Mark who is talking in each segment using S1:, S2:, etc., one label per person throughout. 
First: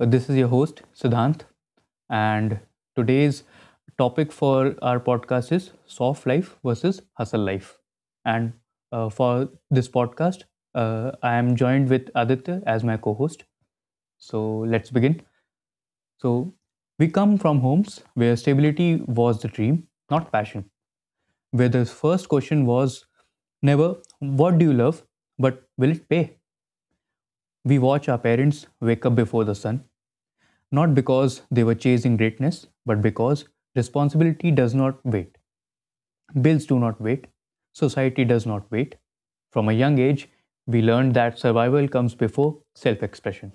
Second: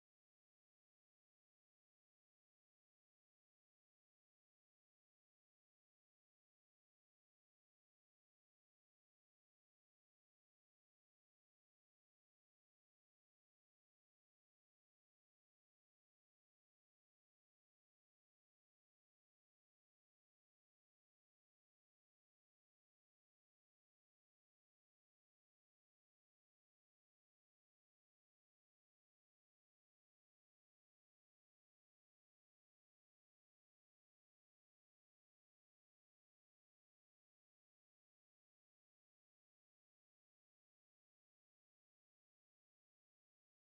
S1: This is your host, Siddhant, and today's topic for our podcast is soft life versus hustle life. And for this podcast, I am joined with Aditya as my co host. So let's begin. So, we come from homes where stability was the dream, not passion, where the first question was never, what do you love? But will it pay? We watch our parents wake up before the sun, not because they were chasing greatness, but because responsibility does not wait. Bills do not wait. Society does not wait. From a young age, we learned that survival comes before self expression.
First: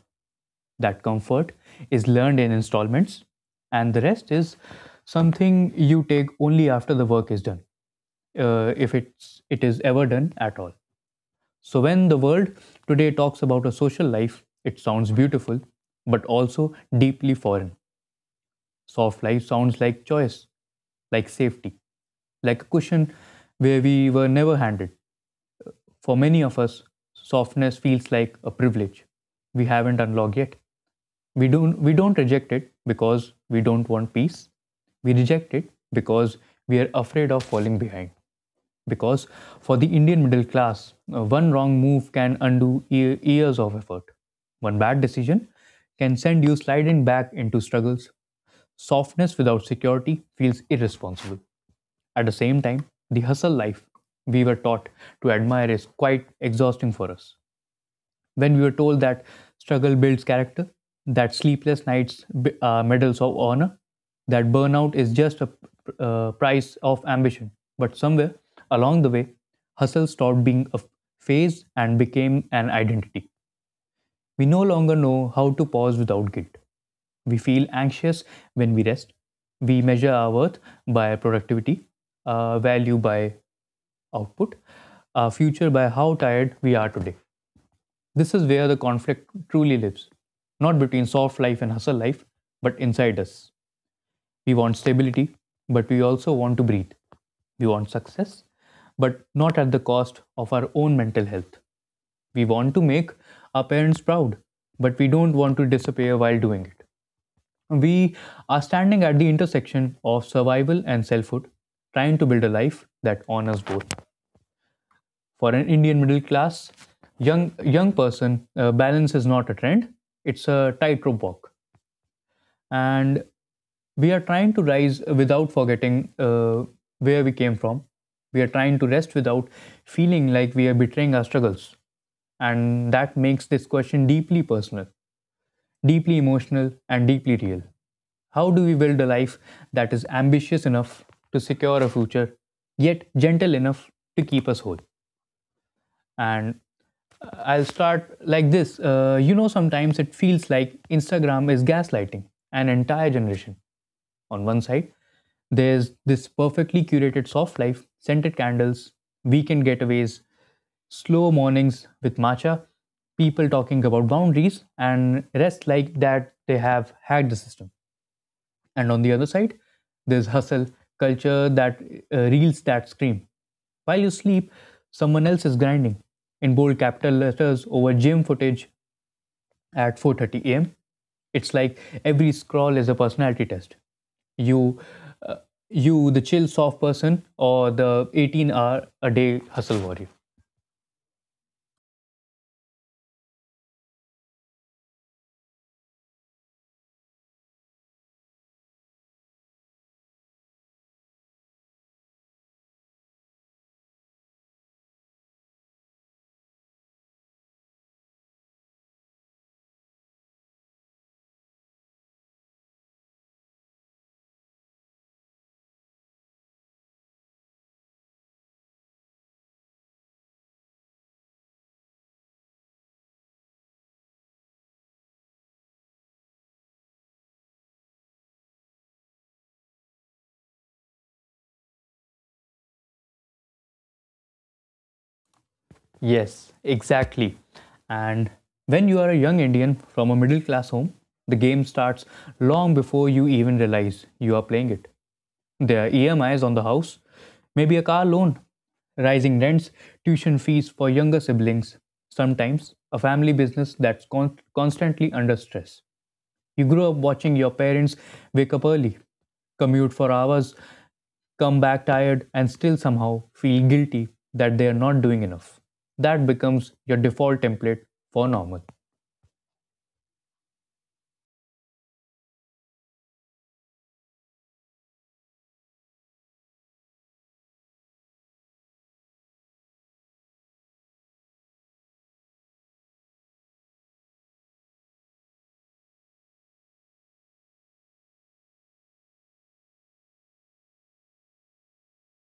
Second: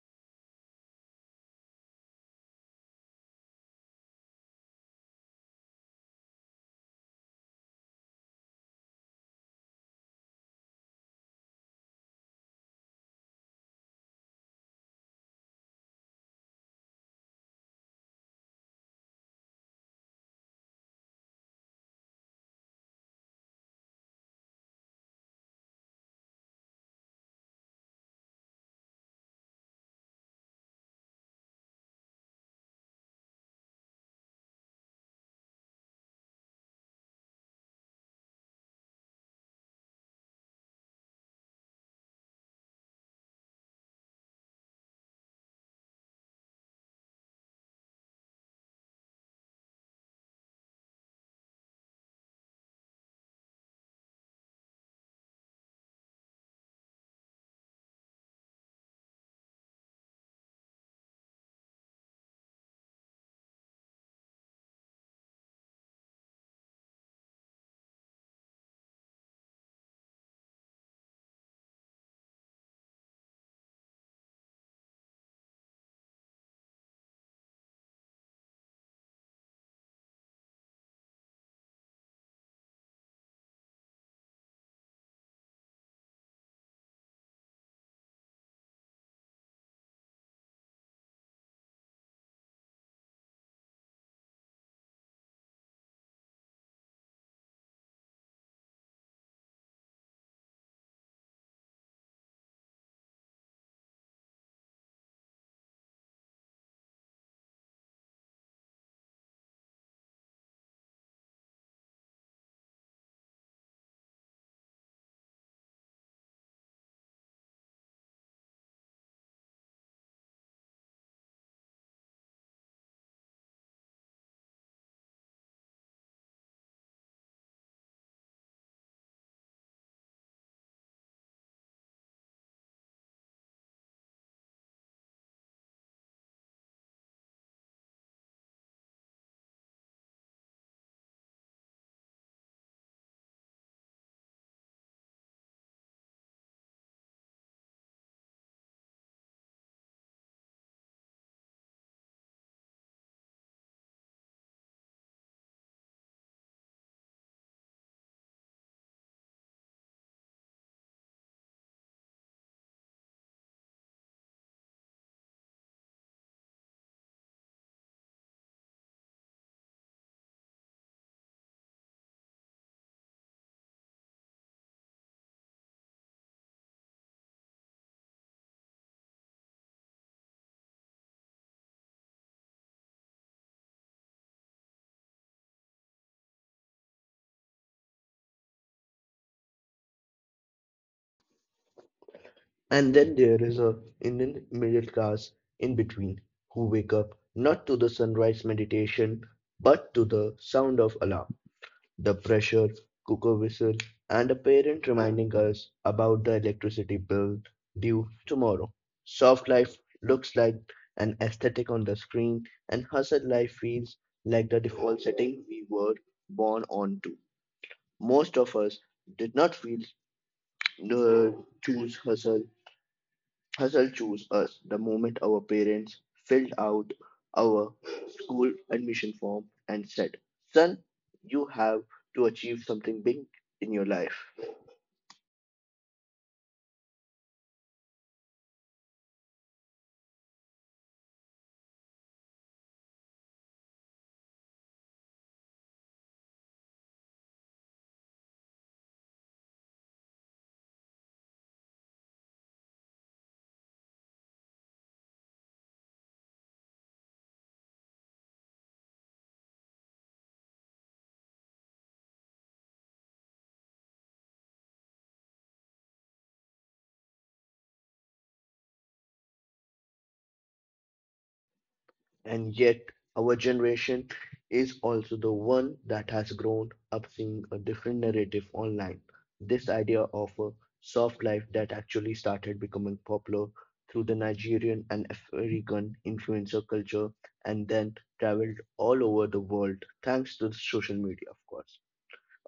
S1: That comfort is learned in installments, and the rest is something you take only after the work is done, if it's, it is ever done at all. So, when the world today talks about a social life, it sounds beautiful, but also deeply foreign. Soft life sounds like choice, like safety, like a cushion where we were never handed. For many of us, softness feels like a privilege we haven't unlocked yet. We don't reject it because we don't want peace. We reject it because we are afraid of falling behind. Because for the Indian middle class, one wrong move can undo years of effort. One bad decision can send you sliding back into struggles. Softness without security feels irresponsible. At the same time, the hustle life we were taught to admire is quite exhausting for us when we were told that struggle builds character, that sleepless nights are medals of honor, that burnout is just a price of ambition. But somewhere along the way, hustle stopped being a phase and became an identity. We no longer know how to pause without guilt. We feel anxious when we rest. We measure our worth by productivity, value by output, our future by how tired we are today. This is where the conflict truly lives, not between soft life and hustle life, but inside us. We want stability, but we also want to breathe. We want success, but not at the cost of our own mental health. We want to make our parents proud, but we don't want to disappear while doing it. We are standing at the intersection of survival and selfhood, trying to build a life that honors both for an Indian middle class young person, balance is not a trend; it's a tightrope walk, and we are trying to rise without forgetting where we came from. We are trying to rest without feeling like we are betraying our struggles, and that makes this question deeply personal, deeply emotional, and deeply real. How do we build a life that is ambitious enough to secure a future, yet gentle enough to keep us whole? And I'll start like this. Sometimes it feels like Instagram is gaslighting an entire generation. On one side, there's this perfectly curated soft life, scented candles, weekend getaways, slow mornings with matcha, people talking about boundaries, and rest like that they have hacked the system. And on the other side there's hustle culture that reels that scream while you sleep someone else is grinding in bold capital letters over gym footage at 4:30 a.m. It's like every scroll is a personality test. You, uh, you, the chill, soft person, or the 18-hour a day hustle warrior.
S2: And then there is a Indian middle class in between who wake up not to the sunrise meditation but to the sound of alarm, the pressure cooker whistle, and a parent reminding us about the electricity bill due tomorrow. Soft life looks like an aesthetic on the screen, and hustle life feels like the default setting we were born onto. Most of us did not feel uh, choose hustle. Hustle chose us the moment our parents filled out our school admission form and said, "Son, you have to achieve something big in your life."
S1: Yes, exactly. And when you are a young Indian from a middle class home, the game starts long before you even realize you are playing it. Their EMIs on the house, maybe a car loan, rising rents, tuition fees for younger siblings, sometimes a family business constantly under stress. You grew up watching your parents wake up early, commute for hours, come back tired, and still somehow feel guilty that they are not doing enough. That becomes your default template for normal.
S2: And yet, our generation is also the one that has grown up seeing a different narrative online. This idea of a soft life that actually started becoming popular through the Nigerian and African influencer culture and then traveled all over the world thanks to social media, of course.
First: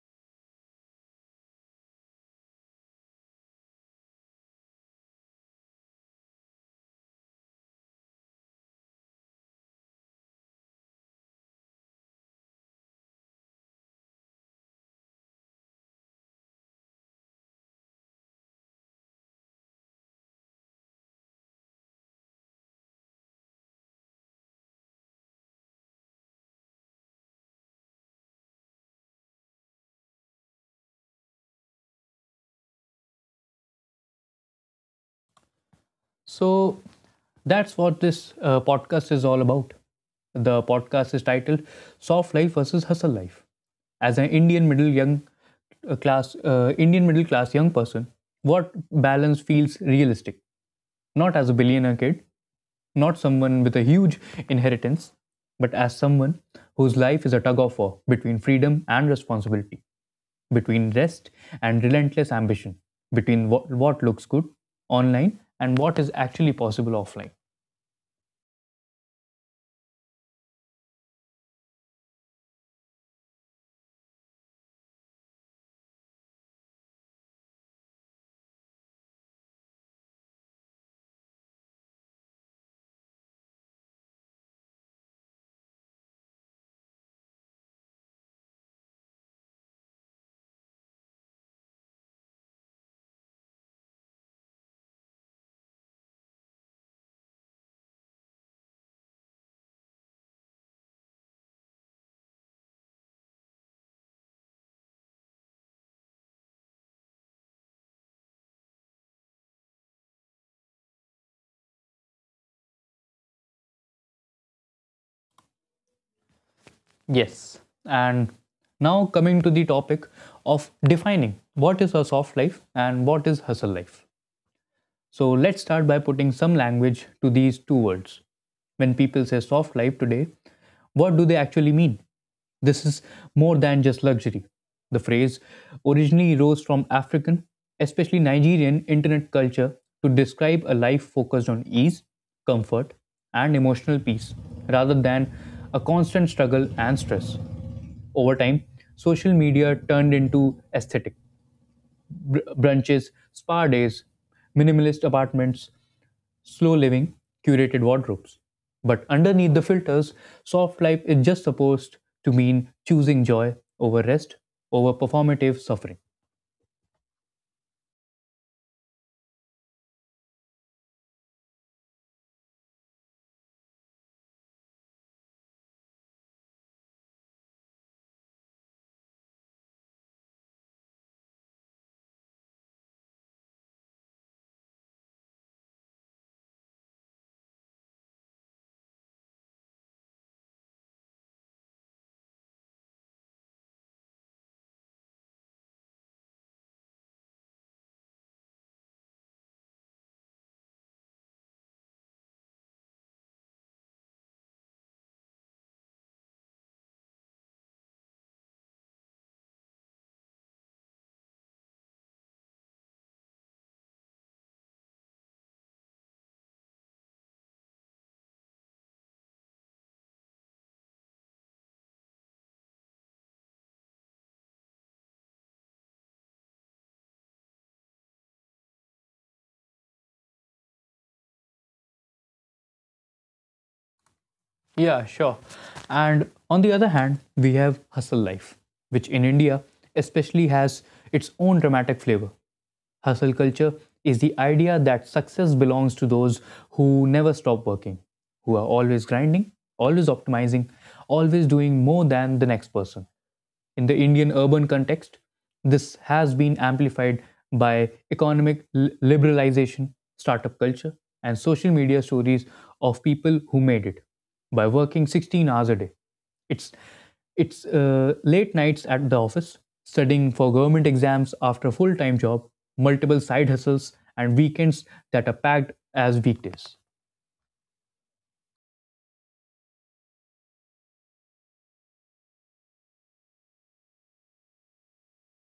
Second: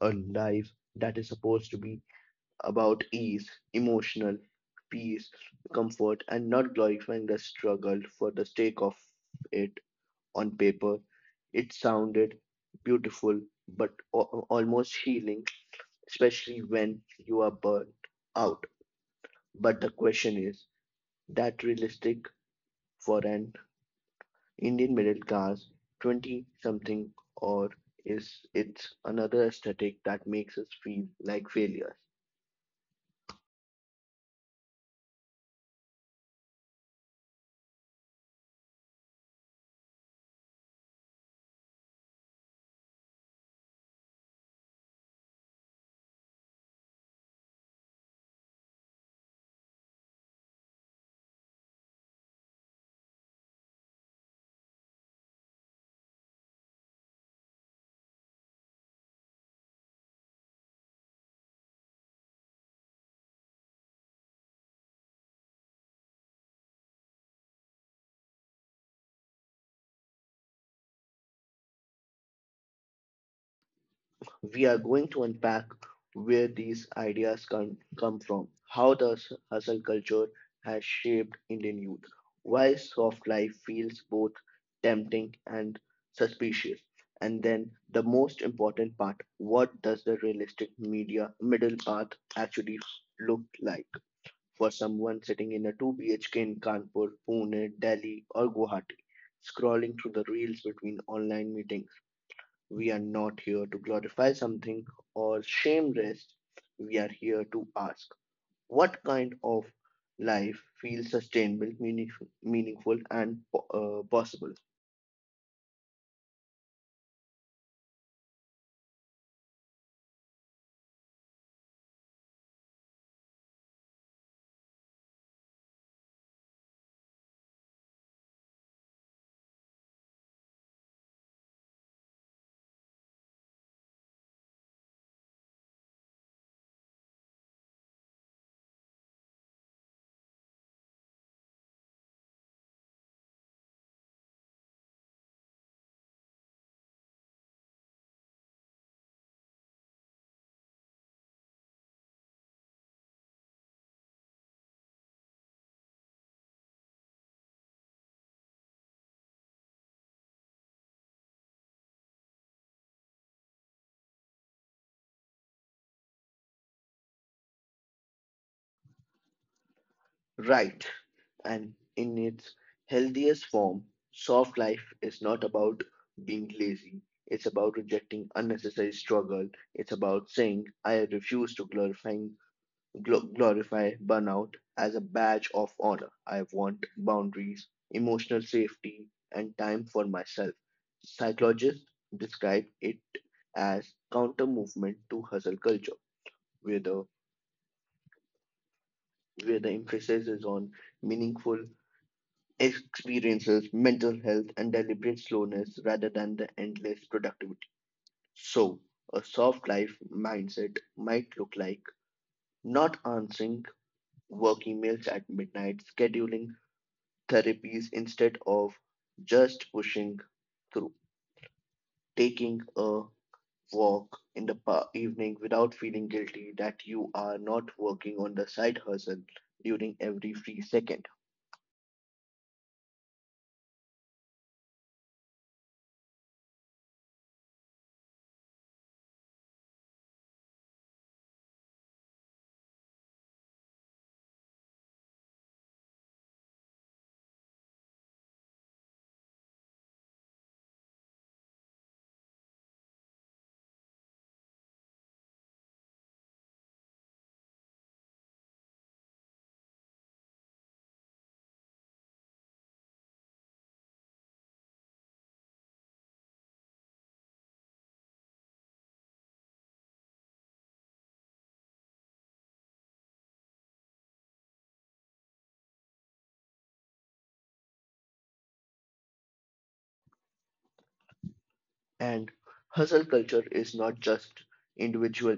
S2: A life that is supposed to be about ease, emotional peace, comfort, and not glorifying the struggle for the sake of it. On paper, it sounded beautiful but almost healing, especially when you are burnt out. But the question is, that realistic for an Indian middle class 20 something, or is it another aesthetic that makes us feel like failures?
S1: So that's what this podcast is all about. The podcast is titled Soft Life versus Hustle Life. As an Indian middle class young person, what balance feels realistic? Not as a billionaire kid, not someone with a huge inheritance, but as someone whose life is a tug of war between freedom and responsibility, between rest and relentless ambition, between what looks good online and what is actually possible offline.
S2: We are going to unpack where these ideas can come from, how the hustle culture has shaped Indian youth, why soft life feels both tempting and suspicious, and then the most important part: what does the realistic media middle path actually look like for someone sitting in a 2 BHK in Kanpur, Pune, Delhi, or Guwahati? Scrolling through the reels between online meetings, we are not here to glorify something or shame rest. We are here to ask what kind of life feels sustainable, meaningful, meaningful, and possible.
S1: Yes. And now coming to the topic of defining what is a soft life and what is hustle life. So let's start by putting some language to these two words. When people say soft life today, what do they actually mean? This is more than just luxury. The phrase originally rose from African, especially Nigerian, internet culture to describe a life focused on ease, comfort, and emotional peace rather than a constant struggle and stress. Over time, social media turned into aesthetic brunches, spa days, minimalist apartments, slow living, curated wardrobes. But underneath the filters, soft life is just supposed to mean choosing joy over rest, over performative suffering.
S2: Right. And in its healthiest form, soft life is not about being lazy. It's about rejecting unnecessary struggle. It's about saying, "I refuse to glorify glorify burnout as a badge of honor. I want boundaries, emotional safety, and time for myself." Psychologists describe it as counter movement to hustle culture, where the emphasis is on meaningful experiences, mental health, and deliberate slowness rather than the endless productivity. So, a soft life mindset might look like not answering work emails at midnight, scheduling therapies instead of just pushing through, taking a walk in the evening without feeling guilty that you are not working on the side hustle during every free second.
S1: Yeah, sure. And on the other hand, we have hustle life, which in India especially has its own dramatic flavor. Hustle culture is the idea that success belongs to those who never stop working, who are always grinding, always optimizing, always doing more than the next person. In the Indian urban context. This has been amplified by economic liberalization, startup culture, and social media stories of people who made it by working 16 hours a day. It's it's late nights at the office, studying for government exams after a full-time job, multiple side hustles, and weekends that are packed as weekdays.
S2: And hustle culture is not just individual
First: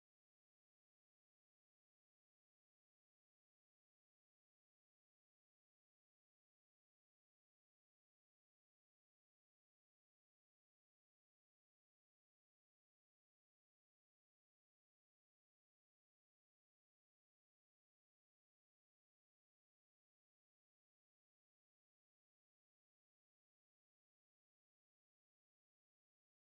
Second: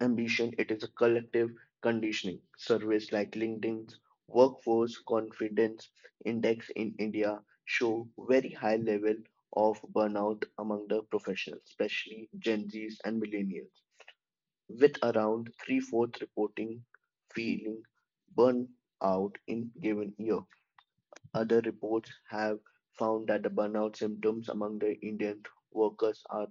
S2: ambition, it is a collective conditioning. Surveys like LinkedIn's Workforce Confidence Index in India show very high level of burnout among the professionals, especially Gen Zs and millennials, with around three-fourths reporting feeling burnt out in given year. Other reports have found that the burnout symptoms among the Indian workers are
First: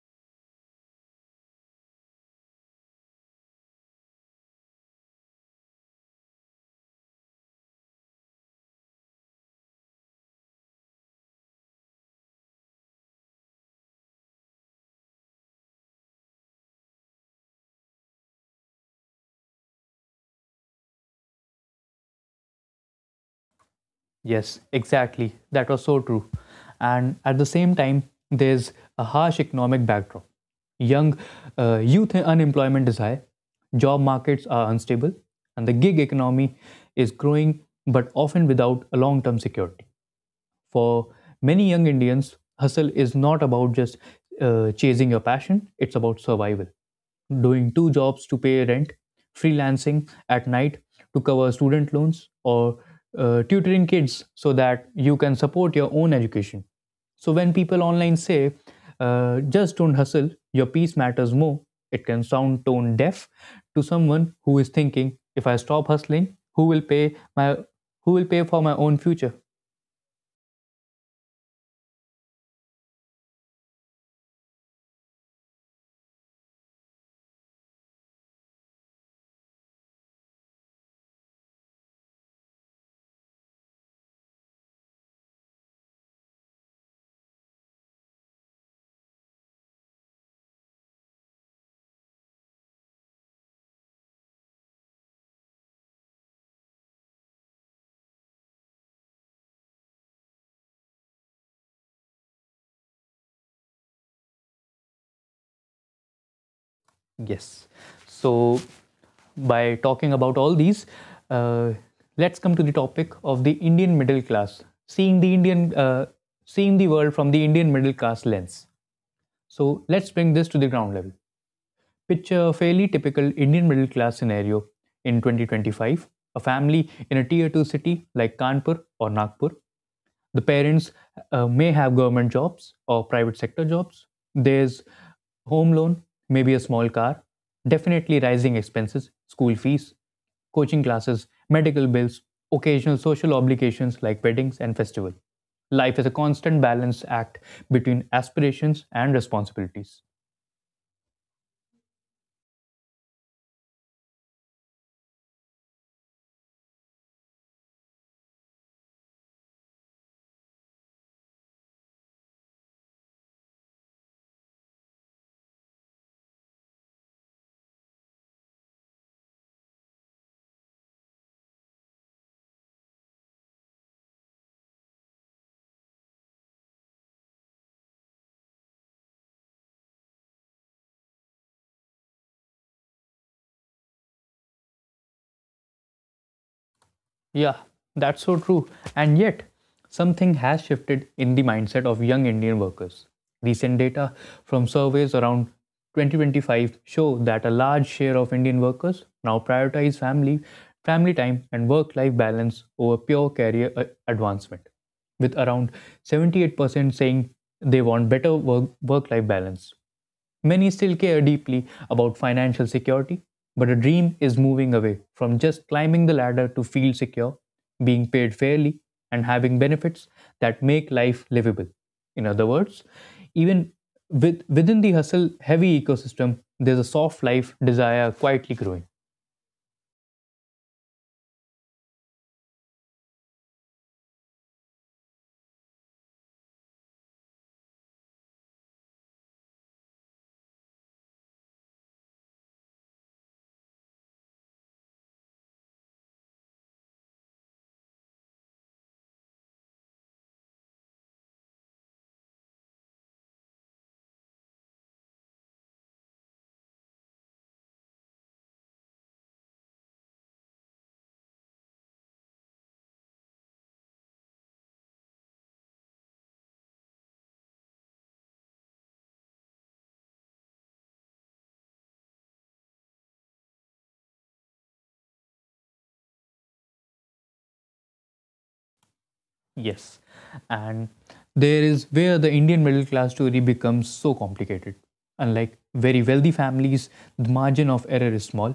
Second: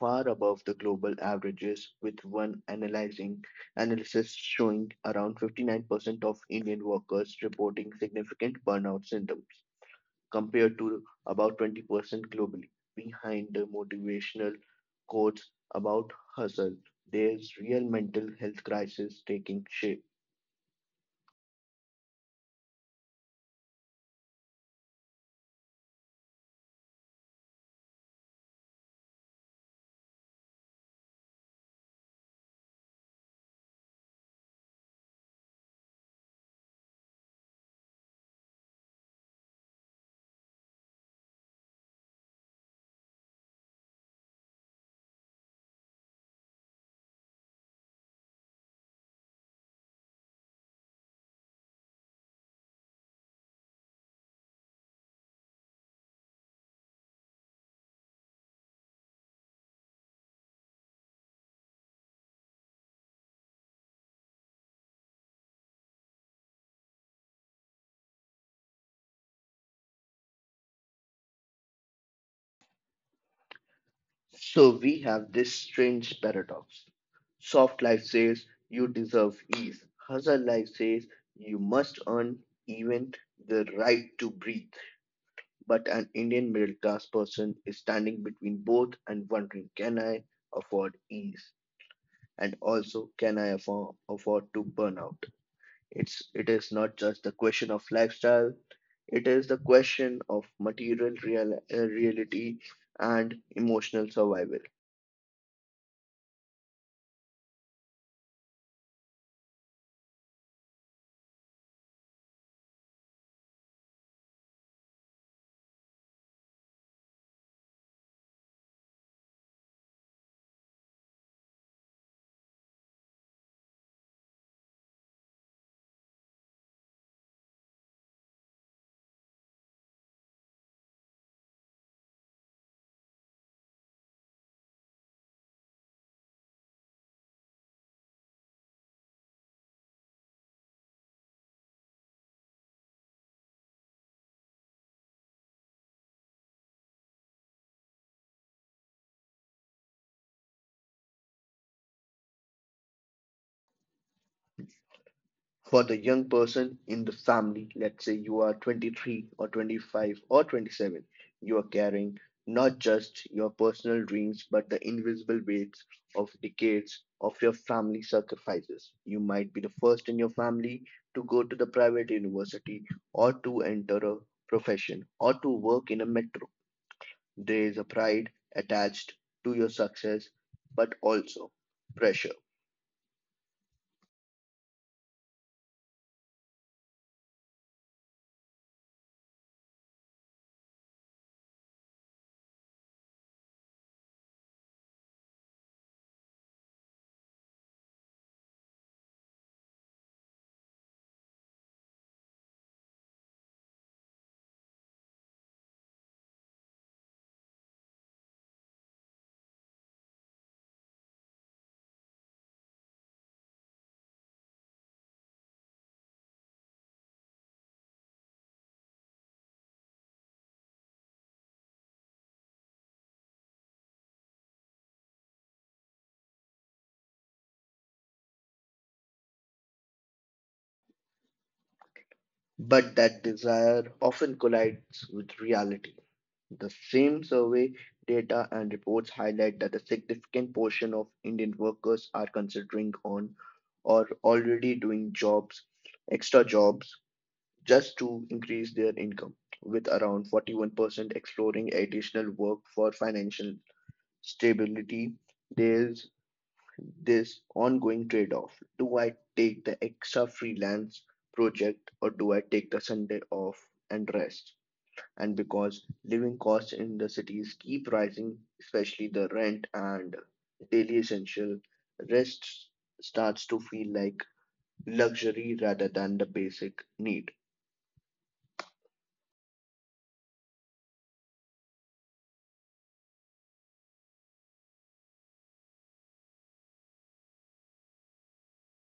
S2: far above the global averages, with one analyzing analysis showing around 59% of Indian workers reporting significant burnout symptoms, compared to about 20% globally. Behind the motivational quotes about hustle, there's real mental health crisis taking shape.
S1: Yes, exactly. That was so true. And at the same time, there's a harsh economic backdrop. Young Youth unemployment is high, job markets are unstable, and the gig economy is growing but often without a long term security. For many young Indians, hustle is not about just chasing your passion, it's about survival. Doing two jobs to pay rent, freelancing at night to cover student loans, or tutoring kids so that you can support your own education. So when people online say, just don't hustle, your peace matters more, it can sound tone deaf to someone who is thinking, if I stop hustling, who will pay for my own future?
S2: So we have this strange paradox. Soft life says you deserve ease. Hustle life says you must earn even the right to breathe. But an Indian middle class person is standing between both and wondering, can I afford ease? And also, can I afford, to burn out? It is not just the question of lifestyle, it is the question of material real, reality and emotional survival.
S1: Yes. So, by talking about all these, uh, let's come to the topic of the Indian middle class, seeing the seeing the world from the Indian middle class lens. So, let's bring this to the ground level. Picture a fairly typical Indian middle class scenario in 2025. A family in a tier 2 city like Kanpur or Nagpur, the parents may have government jobs or private sector jobs, there's home loan, maybe a small car, definitely rising expenses, school fees, coaching classes, medical bills, occasional social obligations like weddings and festival, life is a constant balance act between aspirations and responsibilities.
S2: For the young person in the family, let's say you are 23 or 25 or 27, you are carrying not just your personal dreams, but the invisible weights of decades of your family sacrifices. You might be the first in your family to go to the private university or to enter a profession or to work in a metro. There is a pride attached to your success, but also pressure.
S1: Yeah, that's so true. And yet, something has shifted in the mindset of young Indian workers. Recent data from surveys around 2025 show that a large share of Indian workers now prioritize family, family time and work-life balance over pure career advancement, with around 78% saying they want better work-life balance. Many still care deeply about financial security, but a dream is moving away from just climbing the ladder to feel secure, being paid fairly, and having benefits that make life livable. In other words, even within the hustle heavy ecosystem, there's a soft life desire quietly growing.
S2: But that desire often collides with reality. The same survey data and reports highlight that a significant portion of Indian workers are considering on or already doing jobs, extra jobs, just to increase their income, with around 41% exploring additional work for financial stability. There's this ongoing trade off. Do I take the extra freelance project or do I take the Sunday off and rest? And because living costs in the cities keep rising, especially the rent and daily essential, rest starts to feel like luxury rather than the basic need.
S1: Yes. And there is where the Indian middle class story becomes so complicated. Unlike very wealthy families, the margin of error is small.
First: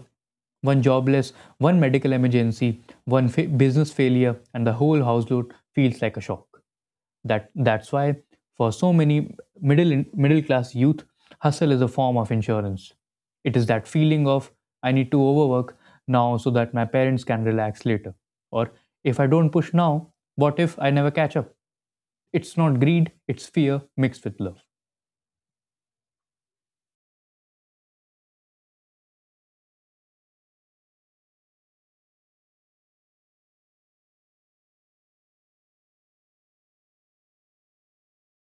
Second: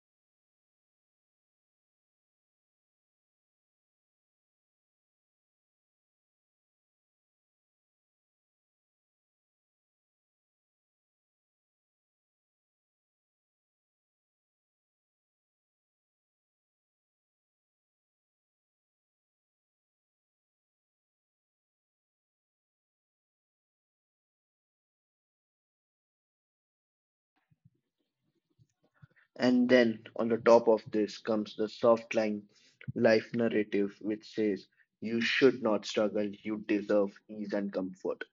S1: One jobless, one medical emergency, business failure, and the whole household feels like a shock. That's why for so many middle class youth, hustle is a form of insurance. It is that feeling of I need to overwork now so that my parents can relax later. Or if I don't push now, what if I never catch up? It's not greed, it's fear mixed with love.
S2: And then on the top of this comes the soft line life narrative, which says you should not struggle, you deserve ease and comfort.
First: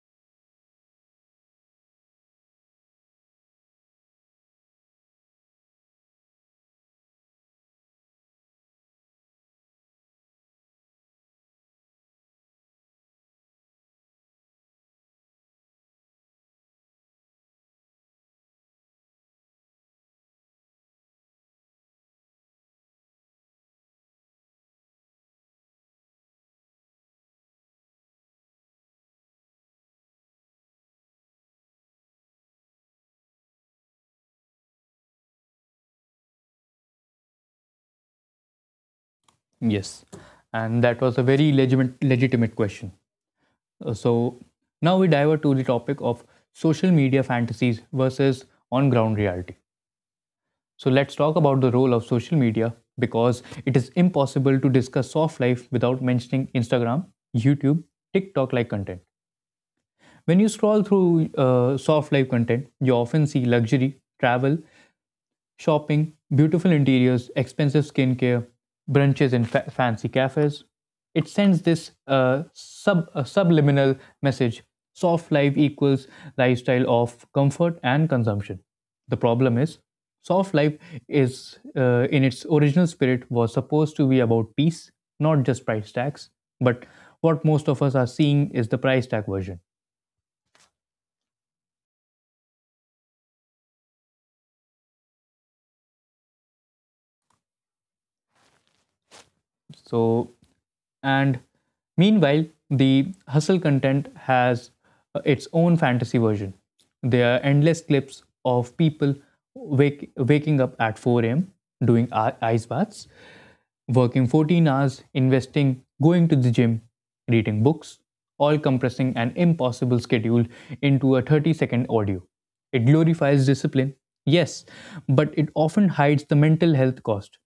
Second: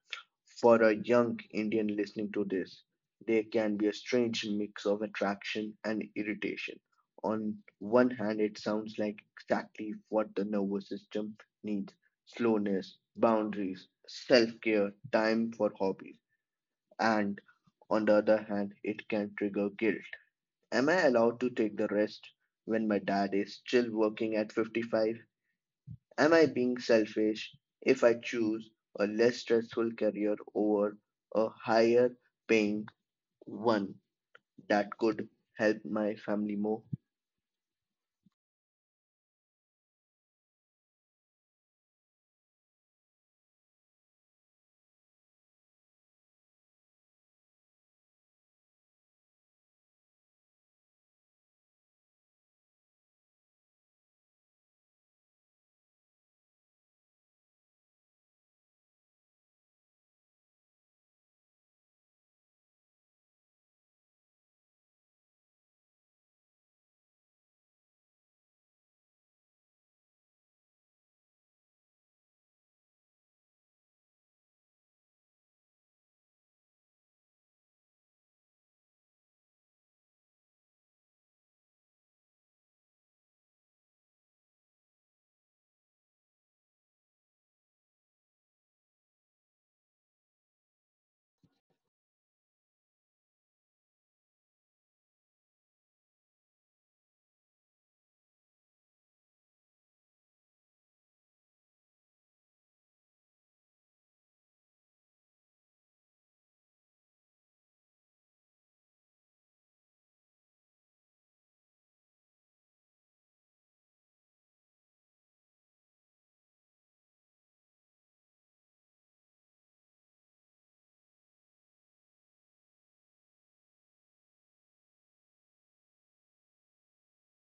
S2: For a young Indian listening to this, there can be a strange mix of attraction and irritation. On one hand, it sounds like exactly what the nervous system needs: slowness, boundaries, self care, time for hobbies. And on the other hand, it can trigger guilt. Am I allowed to take the rest when my dad is still working at 55? Am I being selfish if I choose a less stressful career over a higher paying one that could help my family more?
S1: Yes. And that was a very legitimate, legitimate question. So now we divert to the topic of social media fantasies versus on ground reality. So let's talk about the role of social media because it is impossible to discuss soft life without mentioning Instagram, YouTube, TikTok like content. When you scroll through soft life content, you often see luxury, travel, shopping, beautiful interiors, expensive skincare, brunches in fancy cafes. It sends this subliminal message: soft life equals lifestyle of comfort and consumption. The problem is, soft life is in its original spirit was supposed to be about peace, not just price tags. But what most of us are seeing is the price tag version. So, and meanwhile, the hustle content has its own fantasy version. There are endless clips of people waking up at 4 a.m., doing ice baths, working 14 hours, investing, going to the gym, reading books, all compressing an impossible schedule into a 30-second audio. It glorifies discipline, yes, but it often hides the mental health cost.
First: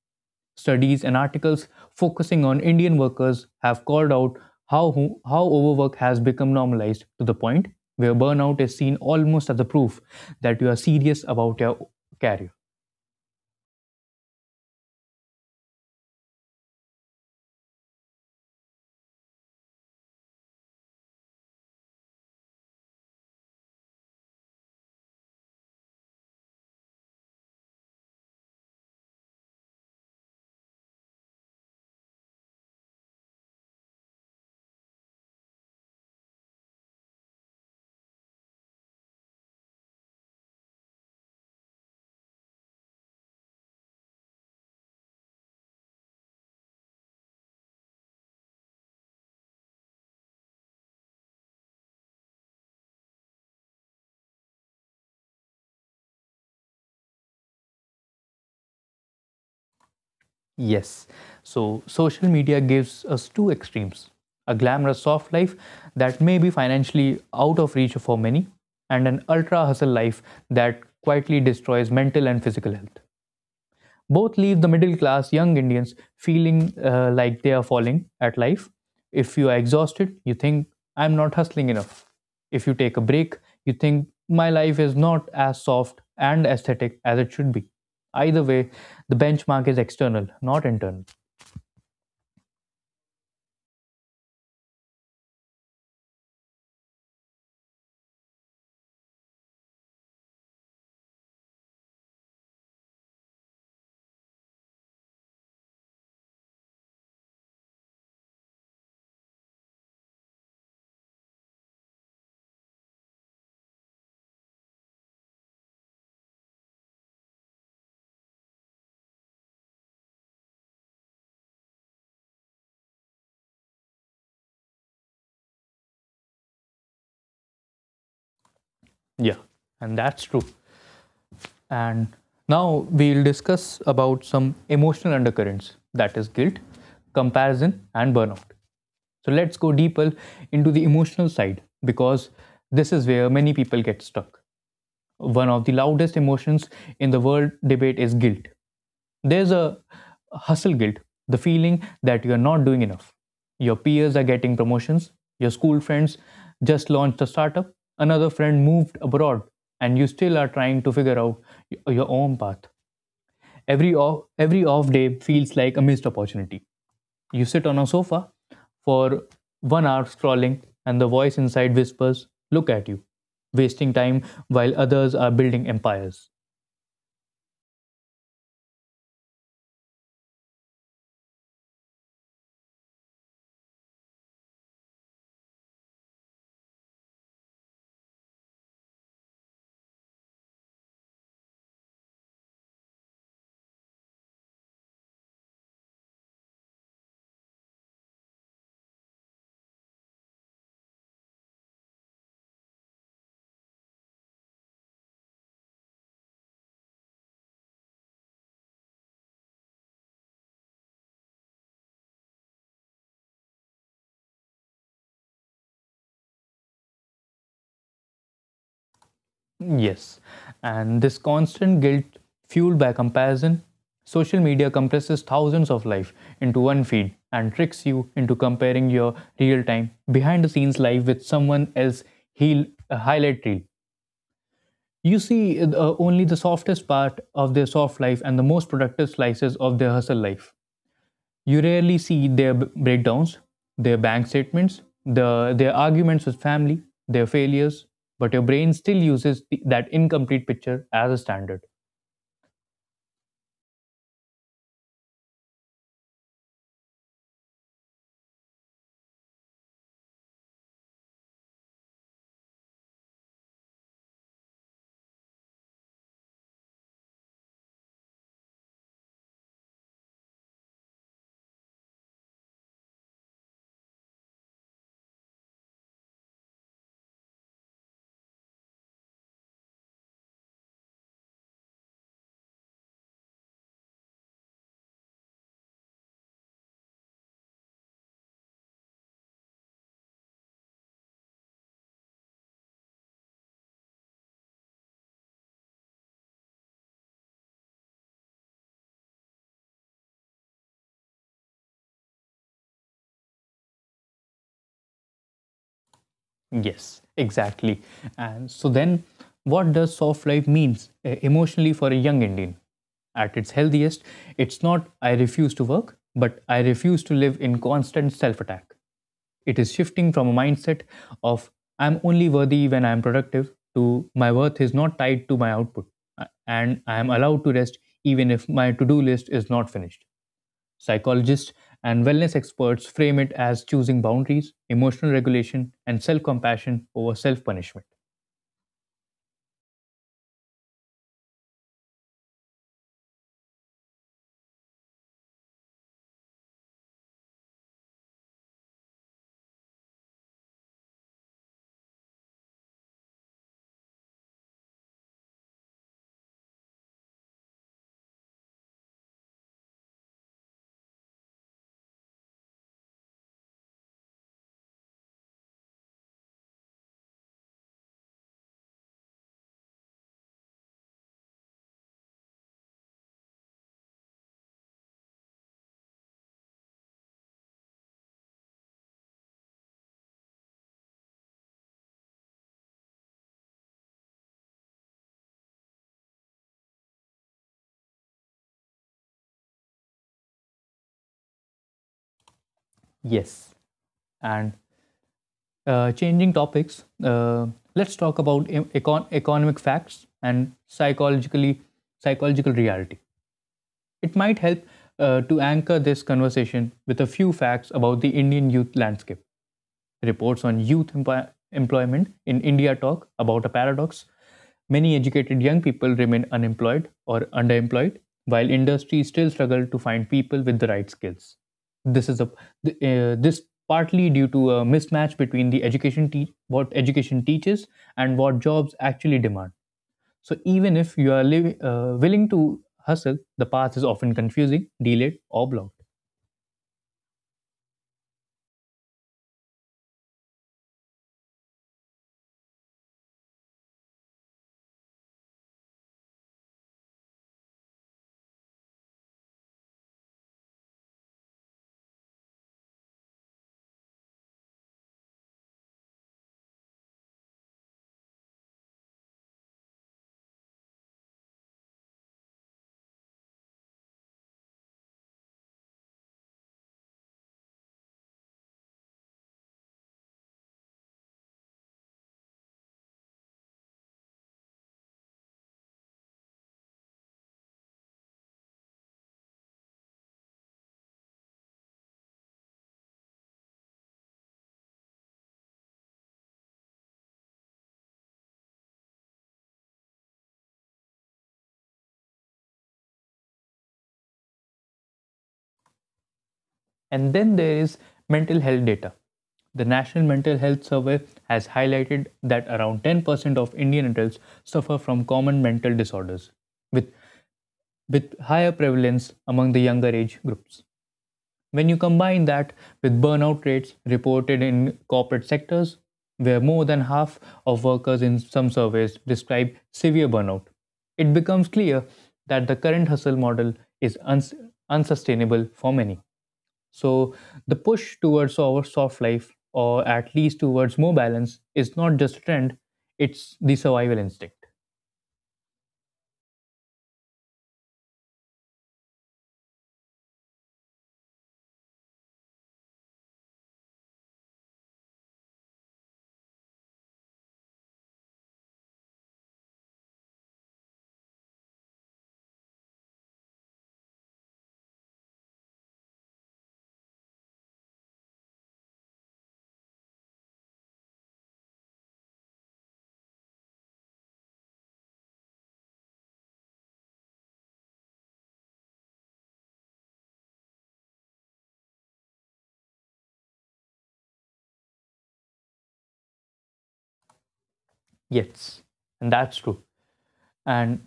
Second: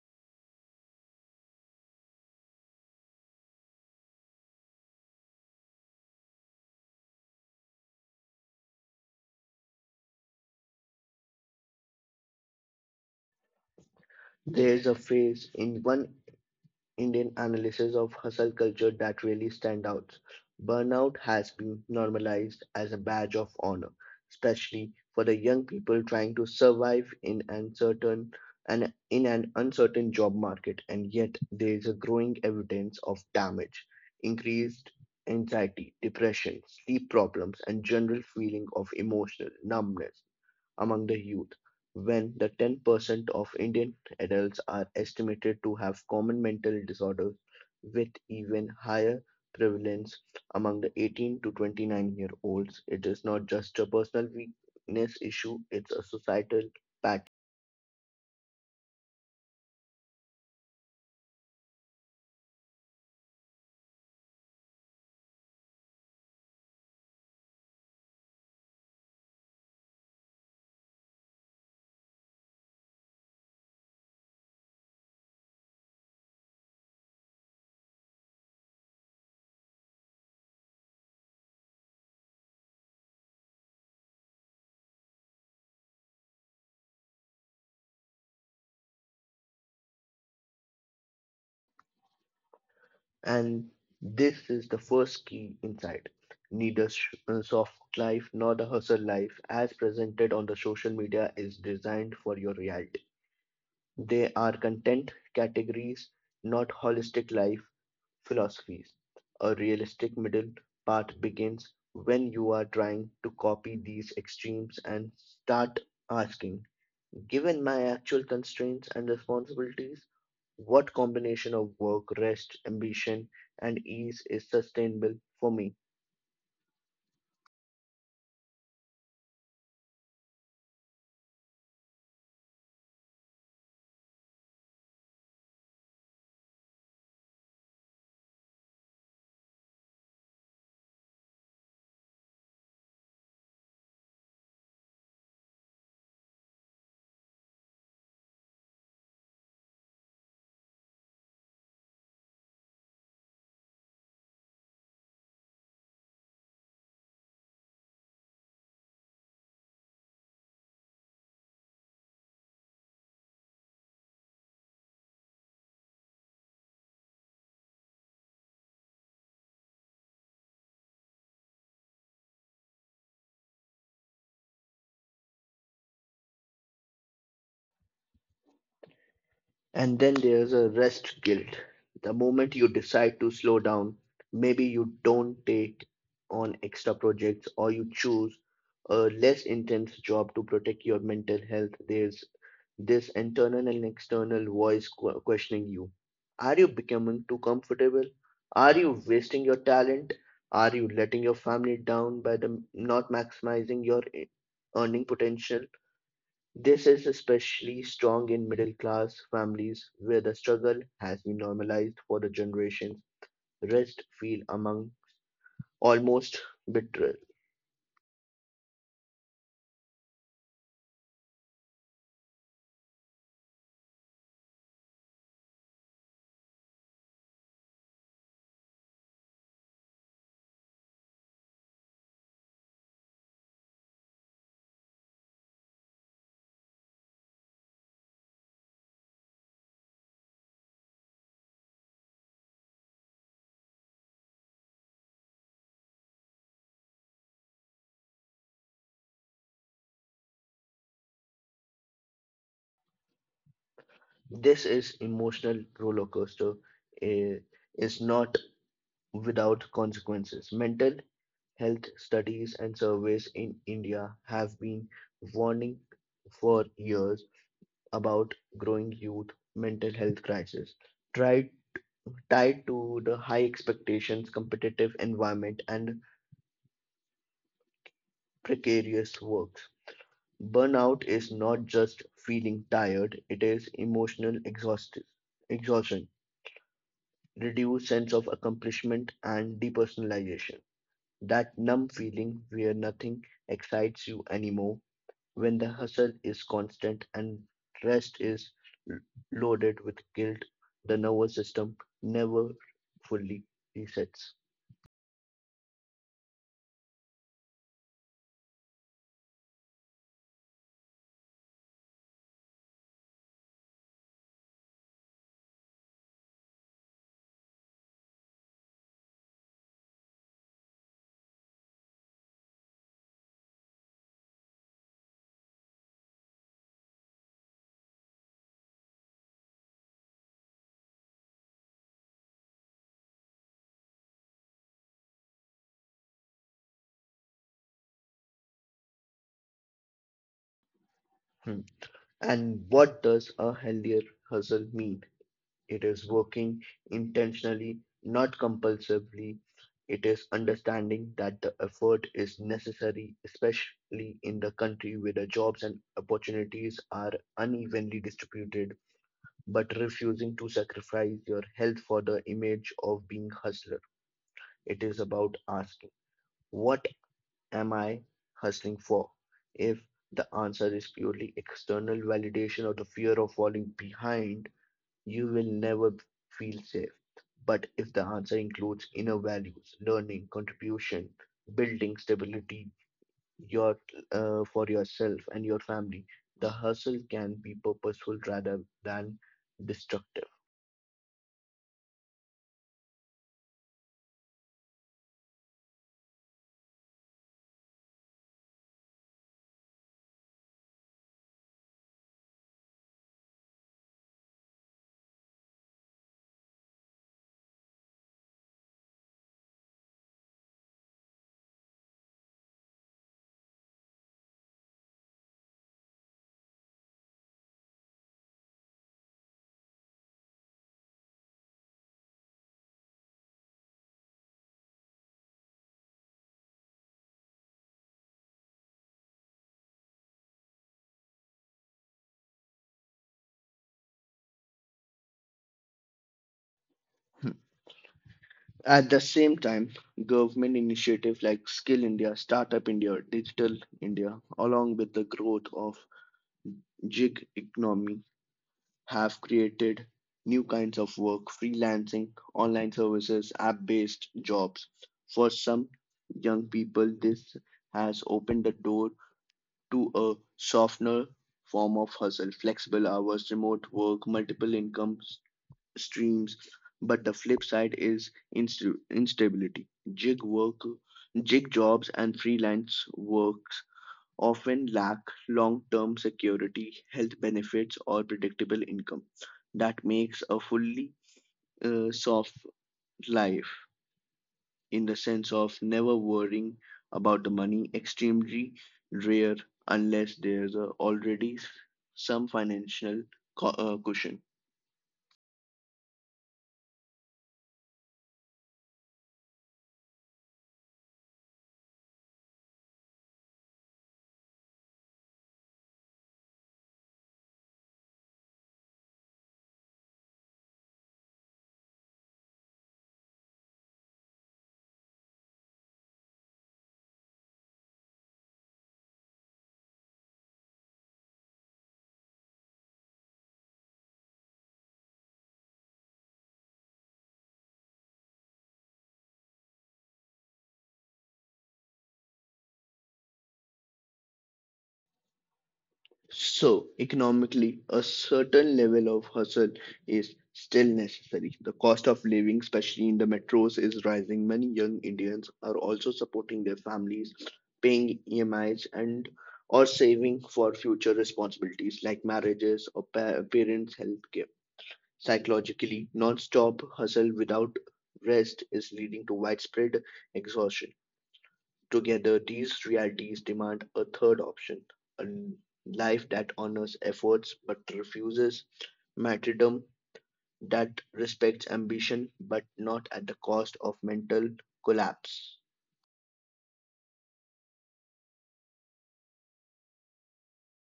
S1: Studies and articles focusing on Indian workers have called out how, how overwork has become normalized to the point where burnout is seen almost as a proof that you are serious about your career.
S2: There's a phrase in one Indian analysis of hustle culture that really stand out. Burnout has been normalized as a badge of honor, especially for the young people trying to survive in uncertain and in an uncertain job market, and yet there is a growing evidence of damage, increased anxiety, depression, sleep problems, and general feeling of emotional numbness among the youth, when the 10% of Indian adults are estimated to have common mental disorders, with even higher prevalence among the 18 to 29 year olds. It is not just a personal weakness issue, it's a societal pattern.
S1: Yes, so social media gives us two extremes, a glamorous soft life that may be financially out of reach for many, and an ultra hustle life that quietly destroys mental and physical health. Both leave the middle class young Indians feeling like they are falling at life. If you are exhausted, you think, I'm not hustling enough. If you take a break, you think, my life is not as soft and aesthetic as it should be. Either way, the benchmark is external, not internal.
S2: And this is the first key insight. Neither soft life nor the hustle life, as presented on the social media, is designed for your reality. They are content categories, not holistic life philosophies. A realistic middle path begins when you are trying to copy these extremes and start asking, given my actual constraints and responsibilities, what combination of work, rest, ambition, and ease is sustainable for me?
S1: Yeah, and that's true. And now we'll discuss about some emotional undercurrents, that is guilt, comparison and burnout. So let's go deeper into the emotional side because this is where many people get stuck. One of the loudest emotions in the world debate is guilt. There's a hustle guilt, the feeling that you're not doing enough. Your peers are getting promotions, your school friends just launched a startup, another friend moved abroad, and you still are trying to figure out your own path. Every off day feels like a missed opportunity. You sit on a sofa for 1 hour scrolling, and the voice inside whispers, look at you, wasting time while others are building empires.
S2: And then there's a rest guilt. The moment you decide to slow down, maybe you don't take on extra projects or you choose a less intense job to protect your mental health, there's this internal and external voice questioning you. Are you becoming too comfortable? Are you wasting your talent? Are you letting your family down by the not maximizing your earning potential? This is especially strong in middle class families where the struggle has been normalized for the generations. Rest feel among almost betrayal.
S1: Yes, and this constant guilt, fueled by comparison, social media compresses thousands of life into one feed and tricks you into comparing your real time, behind the scenes life with someone else's highlight reel. You see only the softest part of their soft life and the most productive slices of their hustle life. You rarely see their breakdowns, their bank statements, their arguments with family, their failures, but your brain still uses that incomplete picture as a standard.
S2: This is emotional roller coaster eh, is not without consequences. Mental health studies and surveys in India have been warning for years about growing youth mental health crisis. Tried Tied to the high expectations, competitive environment, and precarious work. Burnout is not just feeling tired, it is emotional exhaustion, reduced sense of accomplishment, and depersonalization. That numb feeling where nothing excites you anymore, when the hustle is constant and rest is l- loaded with guilt, the nervous system never fully resets.
S1: Yes, exactly. And so then, what does soft life means emotionally for a young Indian? At its healthiest, it's not I refuse to work, but I refuse to live in constant self attack. It is shifting from a mindset of I'm only worthy when I'm productive to my worth is not tied to my output and I am allowed to rest even if my to do list is not finished. Psychologists and wellness experts frame it as choosing boundaries, emotional regulation, and self compassion over self punishment.
S2: Hmm. And what does a healthier hustle mean? It is working intentionally, not compulsively. It is understanding that the effort is necessary, especially in the country where the jobs and opportunities are unevenly distributed, but refusing to sacrifice your health for the image of being hustler. It is about asking, what am I hustling for? If the answer is purely external validation or the fear of falling behind, you will never feel safe. But if the answer includes inner values, learning, contribution, building stability your for yourself and your family, the hustle can be purposeful rather than destructive.
S1: Yes. And changing topics, let's talk about economic facts and psychological reality. It might help to anchor this conversation with a few facts about the Indian youth landscape. Reports on employment in India talk about a paradox. Many educated young people remain unemployed or underemployed, while industries still struggle to find people with the right skills. This is a this partly due to a mismatch between what education teaches and what jobs actually demand. So even if you are willing to hustle, the path is often confusing, delayed, or blocked.
S2: At the same time, government initiatives like Skill India, Startup India, Digital India, along with the growth of gig economy have created new kinds of work: freelancing, online services, app based jobs. For some young people, this has opened the door to a softer form of hustle, flexible hours, remote work, multiple income streams. But the flip side is instability. Gig work, gig jobs, and freelance work often lack long-term security, health benefits, or predictable income. That makes a fully soft life, in the sense of never worrying about the money, extremely rare unless there's a already some financial cushion.
S1: And then there is mental health data. The National Mental Health Survey has highlighted that around 10% of Indian adults suffer from common mental disorders, with, with higher prevalence among the younger age groups. When you combine that with burnout rates reported in corporate sectors, where more than half of workers in some surveys describe severe burnout, it becomes clear that the current hustle model is unsustainable for many. So, the push towards our soft life, or at least towards more balance, is not just a trend, it's the survival instinct.
S2: So, economically, a certain level of hustle is still necessary. The cost of living, especially in the metros, is rising. Many young Indians are also supporting their families, paying EMIs, and or saving for future responsibilities like marriages or parents' health care. Psychologically, non-stop hustle without rest is leading to widespread exhaustion. Together, these realities demand a third option, a life that honors efforts but refuses martyrdom, that respects ambition but not at the cost of mental collapse.
S1: Yes, and that's true. And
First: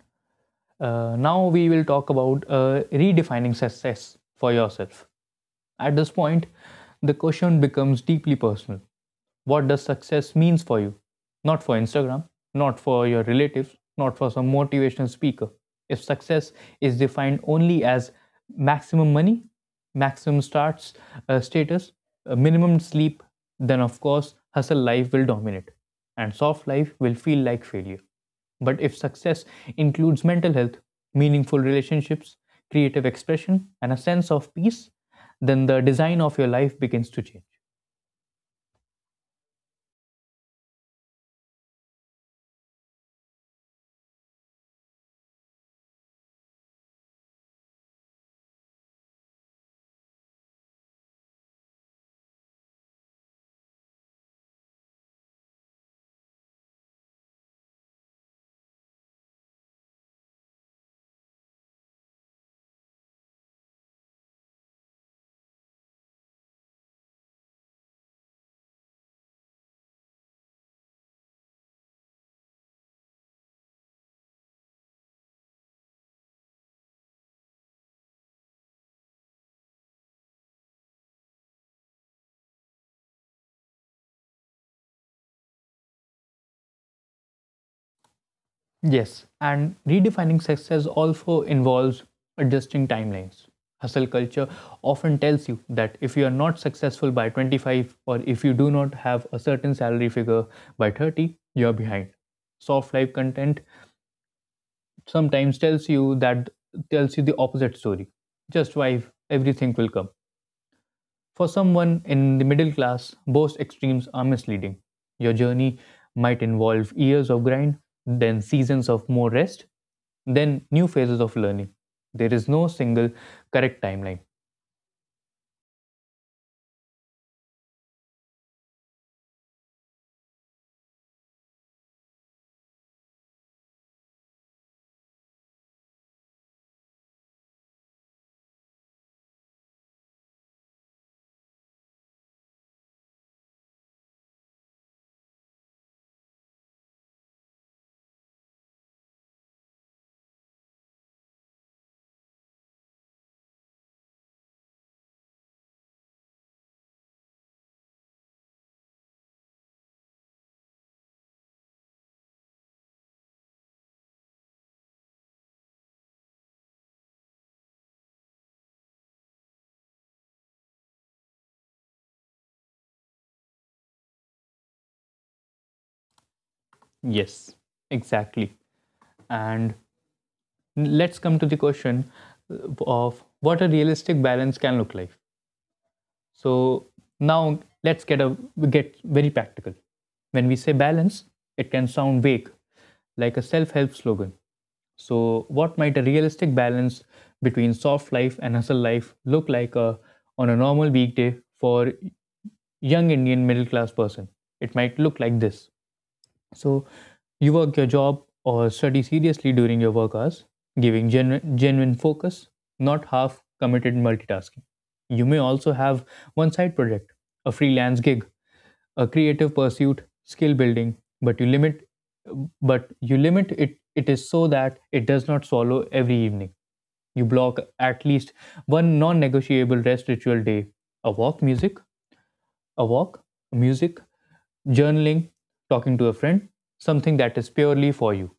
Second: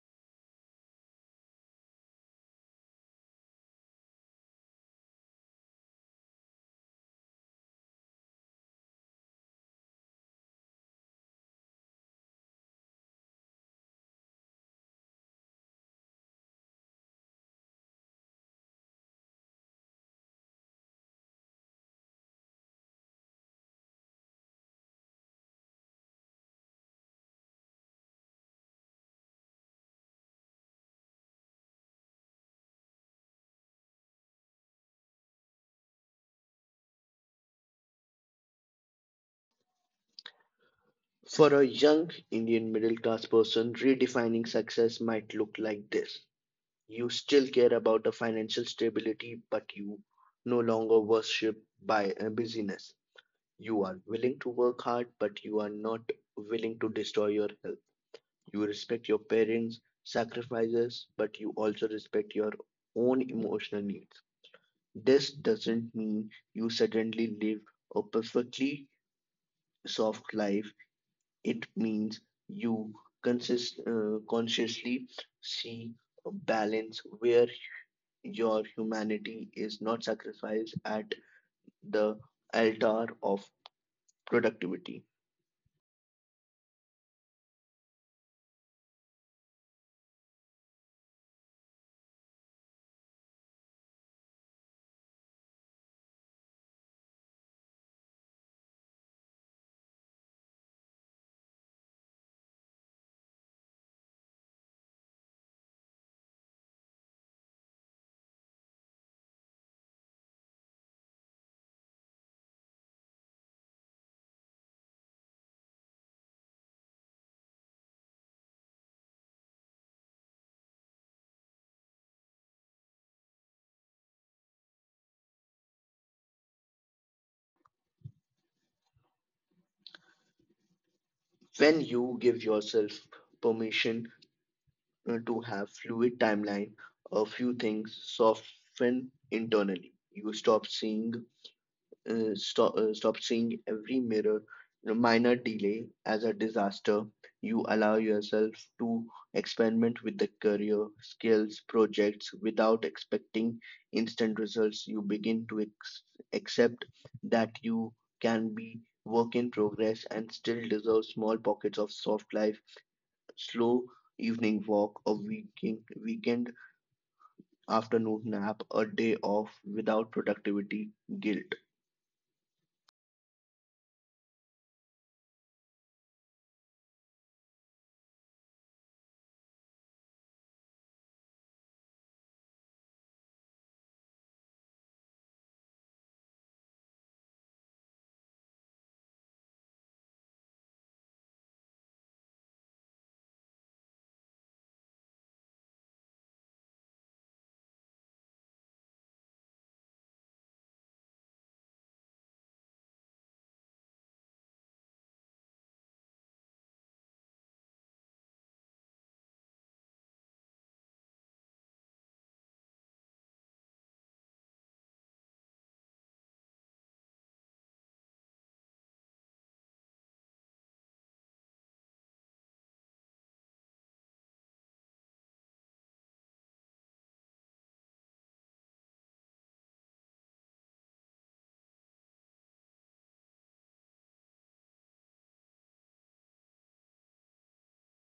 S1: now we will talk about redefining success for yourself. At this point, the question becomes deeply personal. What does success means for you? Not for Instagram, not for your relatives, not for some motivational speaker. If success is defined only as maximum money, maximum starts, status, minimum sleep, then of course hustle life will dominate and soft life will feel like failure. But if success includes mental health, meaningful relationships, creative expression and a sense of peace, then the design of your life begins to change.
S2: For a young Indian middle class person, redefining success might look like this. You still care about the financial stability, but you no longer worship by busyness. You are willing to work hard, but you are not willing to destroy your health. You respect your parents' sacrifices, but you also respect your own emotional needs. This doesn't mean you suddenly live a perfectly soft life. It means you consciously see a balance where your humanity is not sacrificed at the altar of productivity.
S1: Yes, and redefining success also involves adjusting timelines. Hustle culture often tells you that if you are not successful by 25 or if you do not have a certain salary figure by 30, you are behind. Soft life content sometimes tells you the opposite story. Just wife, everything will come. For someone in the middle class, both extremes are misleading. Your journey might involve years of grind, then seasons of more rest, then new phases of learning. There is no single correct timeline.
S2: When you give yourself permission to have fluid timeline, a few things soften internally. You stop seeing stop seeing every mirror minor delay as a disaster. You allow yourself to experiment with the career skills projects without expecting instant results. You begin to accept that you can be work in progress and still deserve small pockets of soft life: slow evening walk, a weekend weekend afternoon nap, a day off without productivity guilt.
S1: Yes, exactly. And let's come to the question uh, of what a realistic balance can look like. So now let's get a get very practical. When we say balance, it can sound vague, like a self-help slogan. So, what might a realistic balance between soft life and hustle life look like on a normal weekday for young Indian middle class person? It might look like this. So you work your job or study seriously during your work hours, giving genuine focus, not half committed multitasking. You may also have one side project, a freelance gig, a creative pursuit, skill building, but you limit it it is so that it does not swallow every evening. You block at least one non negotiable rest ritual day, a walk, music, a walk, music, journaling, talking to a friend, something that is purely for you.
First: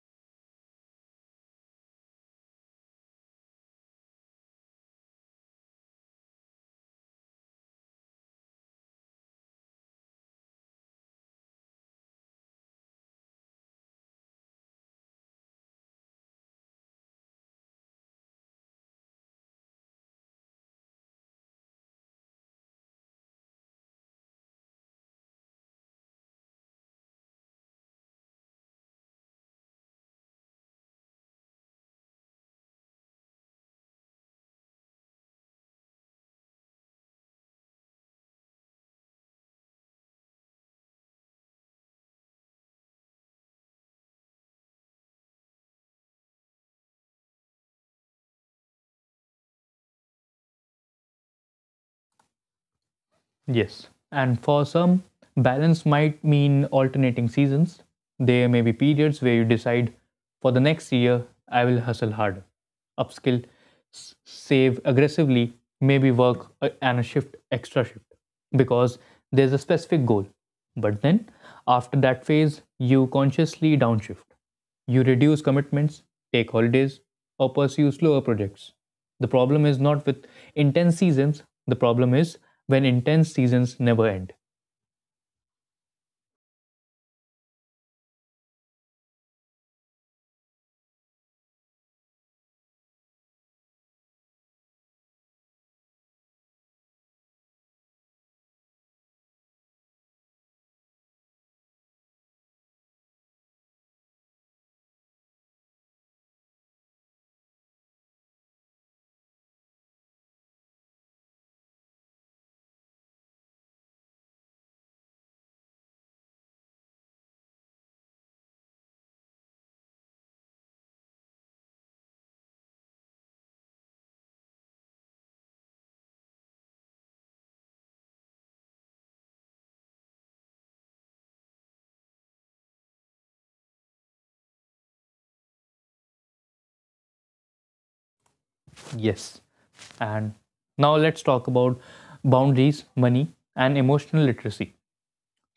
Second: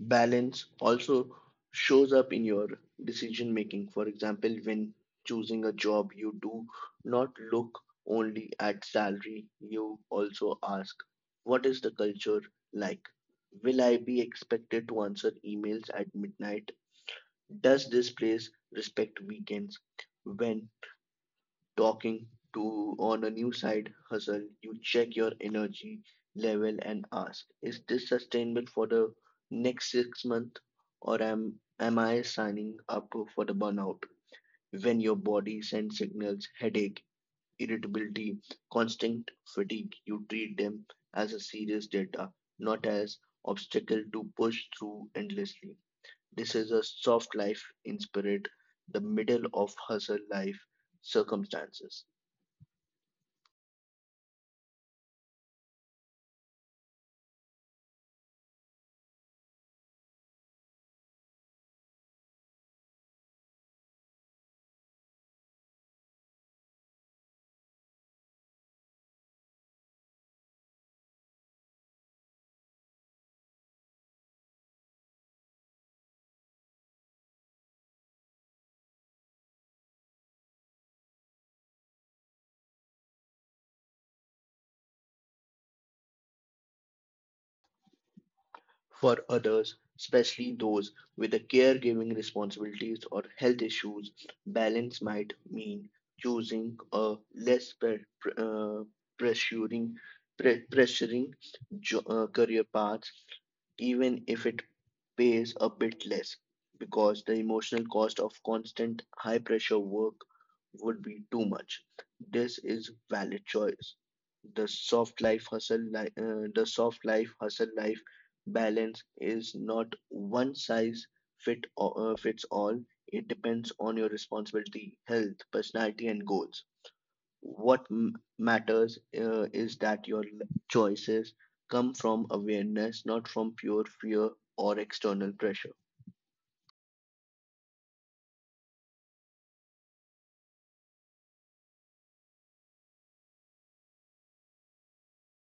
S2: Balance also shows up in your decision making. For example, when choosing a job, you do not look only at salary, you also ask, what is the culture like? Will I be expected to answer emails at midnight? Does this place respect weekends? When talking to on a new side hustle, you check your energy level and ask, is this sustainable for the next 6 months, or am I signing up for the burnout? When your body sends signals, headache, irritability, constant fatigue, you treat them as a serious data, not as obstacle to push through endlessly. This is a soft life in spirit, the middle of hustle life circumstances.
S1: Yes. And for some, balance might mean alternating seasons. There may be periods where you decide for the next year, I will hustle harder, upskill, save aggressively, maybe work extra shift, because there's a specific goal. But then, after that phase, you consciously downshift. You reduce commitments, take holidays, or pursue slower projects. The problem is not with intense seasons, the problem is when intense seasons never end.
S2: For others, especially those with the caregiving responsibilities or health issues, balance might mean choosing a less pressuring, pressuring career path even if it pays a bit less, because the emotional cost of constant high pressure work would be too much. This is valid choice. The soft life hustle life, balance is not one size fits all. It depends on your responsibility, health, personality, and goals. What matters is that your choices come from awareness, not from pure fear or external pressure.
S1: Yes. And now let's talk about boundaries, money, and emotional literacy.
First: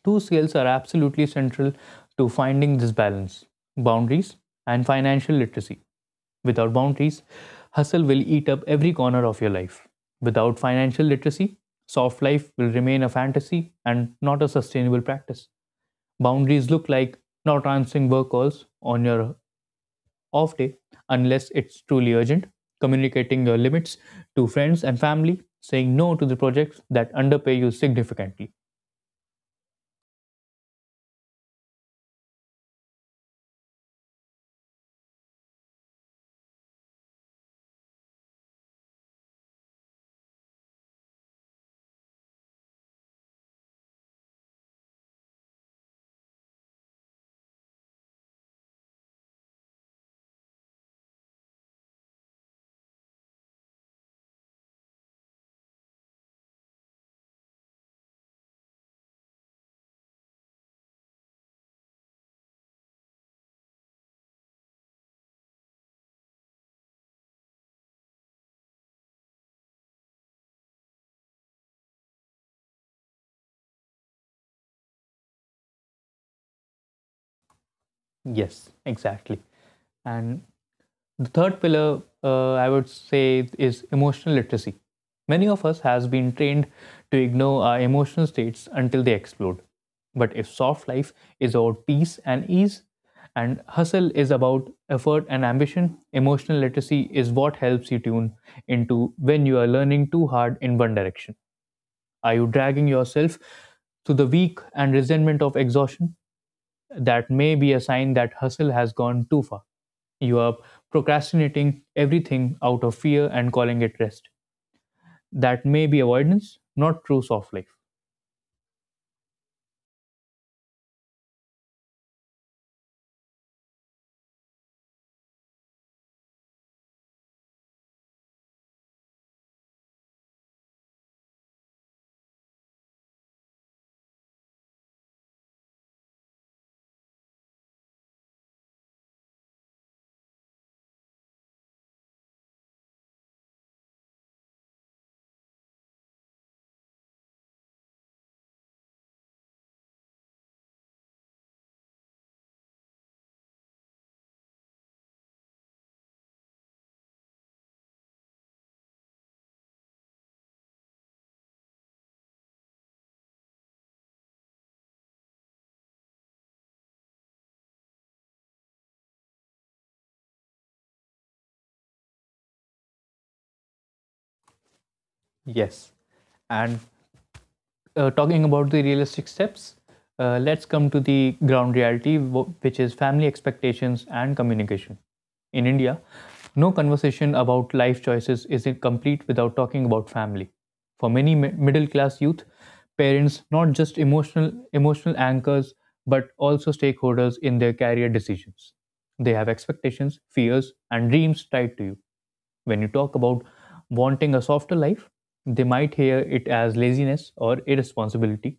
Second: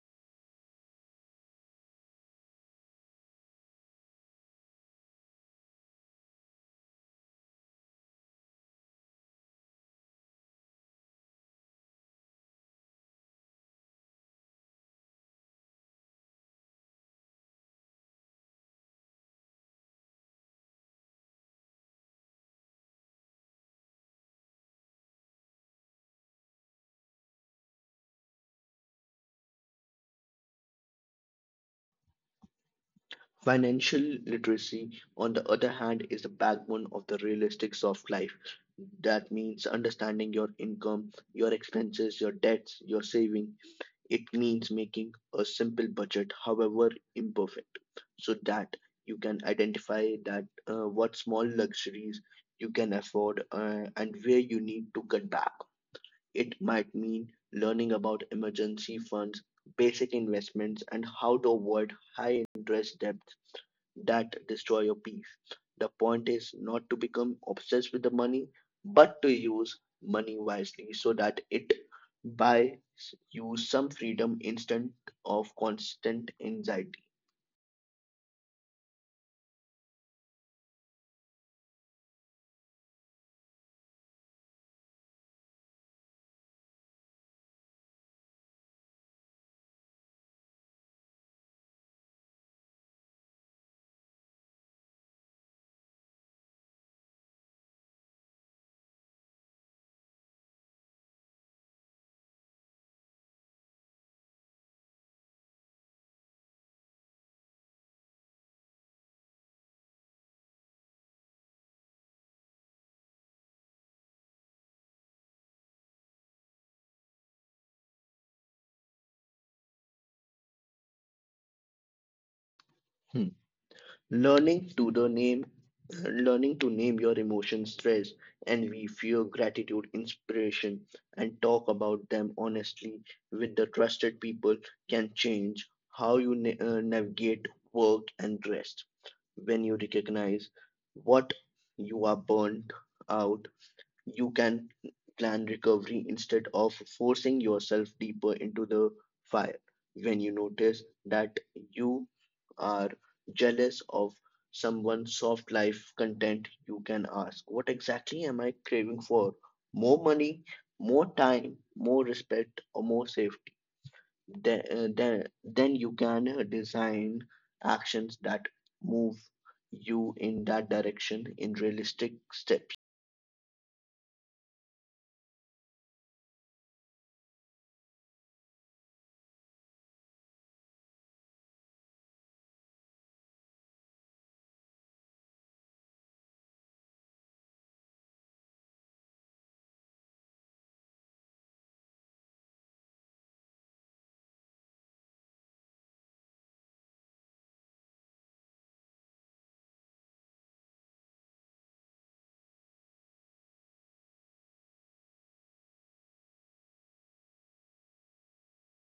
S1: Two skills are absolutely central to finding this balance, boundaries and financial literacy. Without boundaries, hustle will eat up every corner of your life. Without financial literacy, soft life will remain a fantasy and not a sustainable practice. Boundaries look like not answering work calls on your off day unless it's truly urgent, communicating your limits to friends and family, saying no to the projects that underpay you significantly.
S2: Financial literacy, on the other hand, is the backbone of the realistics of life. That means understanding your income, your expenses, your debts, your saving. It means making a simple budget, however imperfect, so that you can identify that what small luxuries you can afford, and where you need to cut back. It might mean learning about emergency funds, basic investments, and how to avoid high interest debt that destroy your peace. The point is not to become obsessed with the money, but to use money wisely so that it buys you some freedom instead of constant anxiety.
S1: Yes, exactly. And the third pillar, I would say, is emotional literacy. Many of us has been trained to ignore our emotional states until they explode. But if soft life is about peace and ease and hustle is about effort and ambition, emotional literacy is what helps you tune into when you are learning too hard in one direction. Are you dragging yourself to the weak and resentment of exhaustion? That may be a sign that hustle has gone too far. You are procrastinating everything out of fear and calling it rest. That may be avoidance, not true soft life.
S2: Hmm. Learning to the name, Learning to name your emotions, stress, envy, fear, gratitude, inspiration, and talk about them honestly with the trusted people can change how you navigate work and rest. When you recognize what you are burnt out, you can plan recovery instead of forcing yourself deeper into the fire. When you notice that you are jealous of someone's soft life content, you can ask, what exactly am I craving for? More money, more time, more respect, or more safety? Then you can design actions that move you in that direction in realistic steps.
S1: Yes. And talking about the realistic steps, let's come to the ground reality, which is family expectations and communication. In India, no conversation about life choices is complete without talking about family. For many middle class youth, parents not just emotional anchors but also stakeholders in their career decisions. They have expectations, fears, and dreams tied to you. When you talk about wanting a softer life, they might hear it as laziness or irresponsibility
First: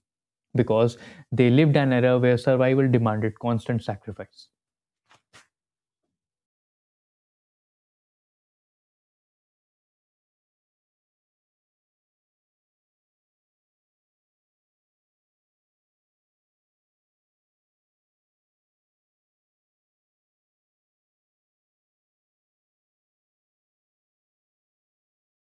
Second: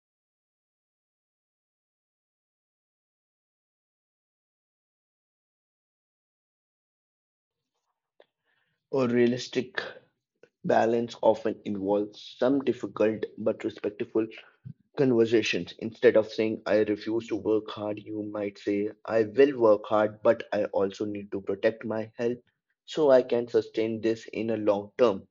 S1: because they lived an era where survival demanded constant sacrifice.
S2: A realistic balance often involves some difficult but respectful conversations. Instead of saying, I refuse to work hard, you might say, I will work hard, but I also need to protect my health so I can sustain this in a long term.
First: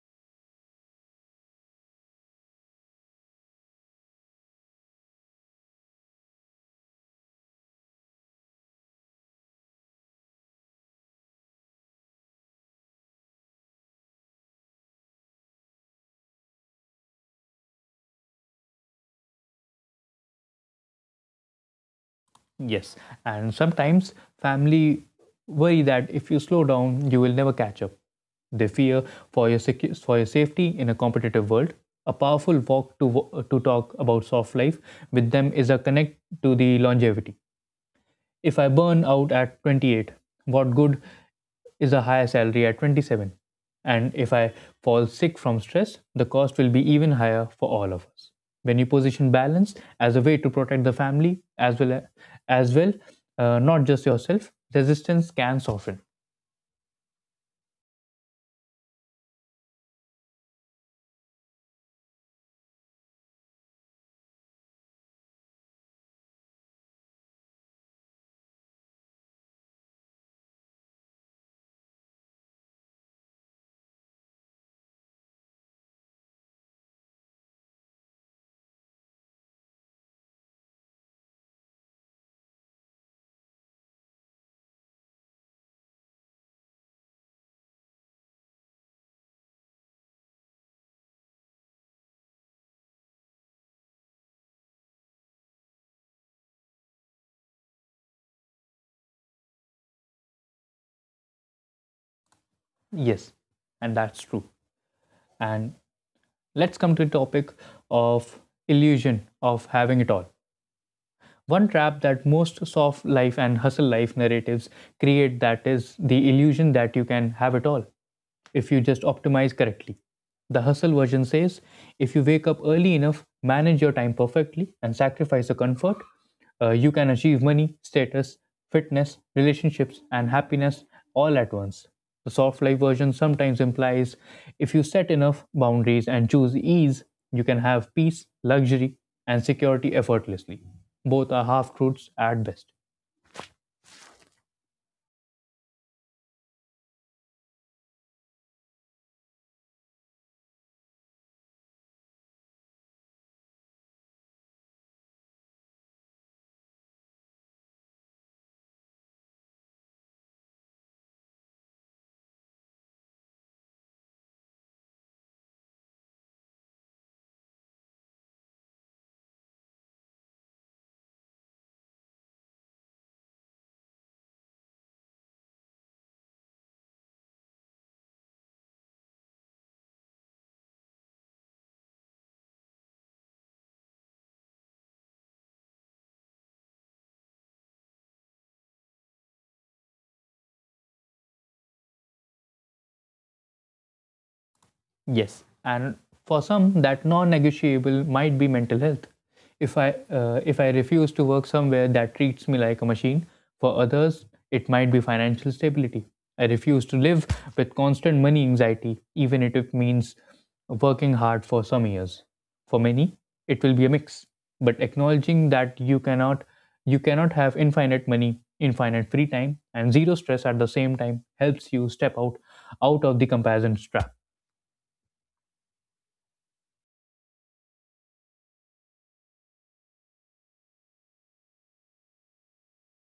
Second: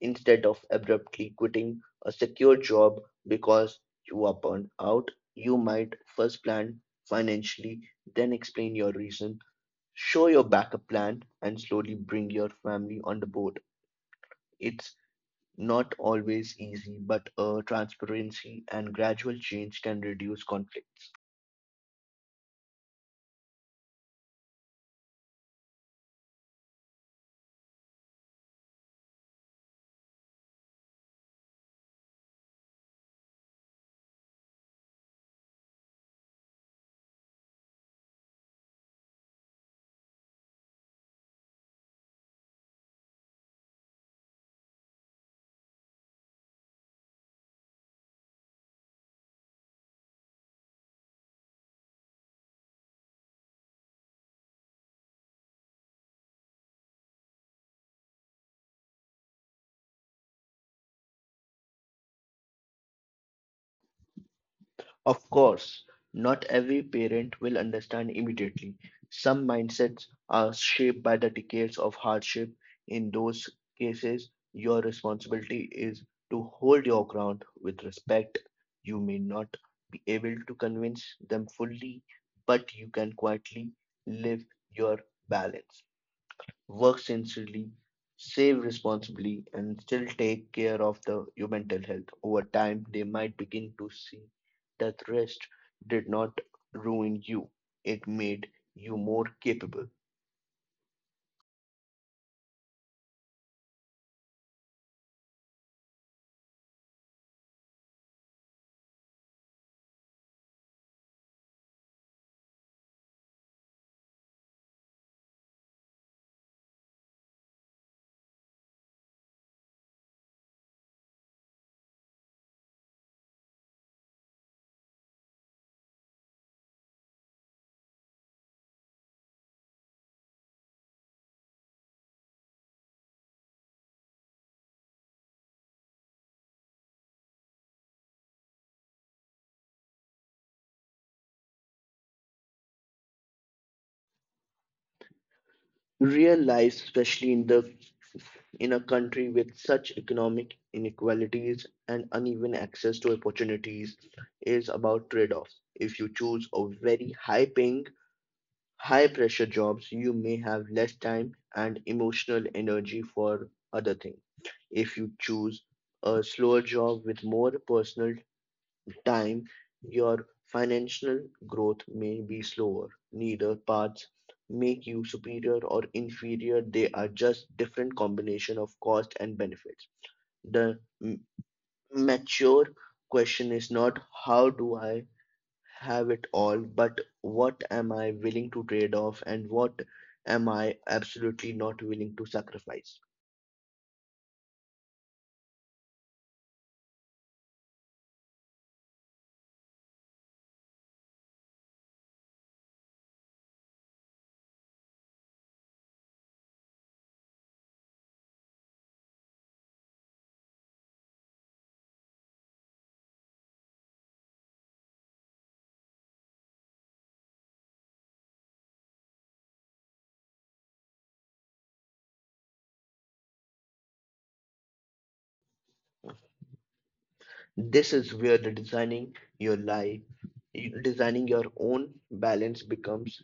S2: Instead of abruptly quitting a secure job because you are burned out, you might first plan financially, then explain your reason, show your backup plan, and slowly bring your family on the board. It's not always easy, but transparency and gradual change can reduce conflict.
S1: Yes, and sometimes family worry that if you slow down, you will never catch up. They fear for your safety in a competitive world. A powerful to talk about soft life with them is a connect to the longevity. If I burn out at 28, what good is a higher salary at 27? And if I fall sick from stress, the cost will be even higher for all of us. When you position balance as a way to protect the family as well, not just yourself, resistance can soften.
S2: Of course, not every parent will understand immediately. Some mindsets are shaped by the decades of hardship. In those cases, your responsibility is to hold your ground with respect. You may not be able to convince them fully, but you can quietly live your balance, work sincerely, save responsibly, and still take care of your mental health. Over time, they might begin to see that rest did not ruin you, it made you more capable.
S1: Yes, and that's true. And let's come to the topic of illusion of having it all. One trap that most soft life and hustle life narratives create, that is the illusion that you can have it all if you just optimize correctly. The hustle version says if you wake up early enough, manage your time perfectly, and sacrifice the comfort, you can achieve money, status, fitness, relationships, and happiness all at once. The soft life version sometimes implies if you set enough boundaries and choose ease, you can have peace, luxury, and security effortlessly. Both are half truths at best.
S2: Real life, especially in the in a country with such economic inequalities and uneven access to opportunities, is about trade-offs. If you choose a very high paying high pressure jobs, you may have less time and emotional energy for other things. If you choose a slower job with more personal time, your financial growth may be slower. Neither paths make you superior or inferior, they are just different combination of cost and benefits. The mature question is not how do I have it all, but what am I willing to trade off and what am I absolutely not willing to sacrifice?
S1: Yes, and for some, that non-negotiable might be mental health. If I refuse to work somewhere that treats me like a machine, for others it might be financial stability. I refuse to live with constant money anxiety, even if it means working hard for some years. For many, it will be a mix. But acknowledging that you cannot have infinite money, infinite free time, and zero stress at the same time helps you step out of the comparison trap.
S2: This is where the designing your life, designing your own balance becomes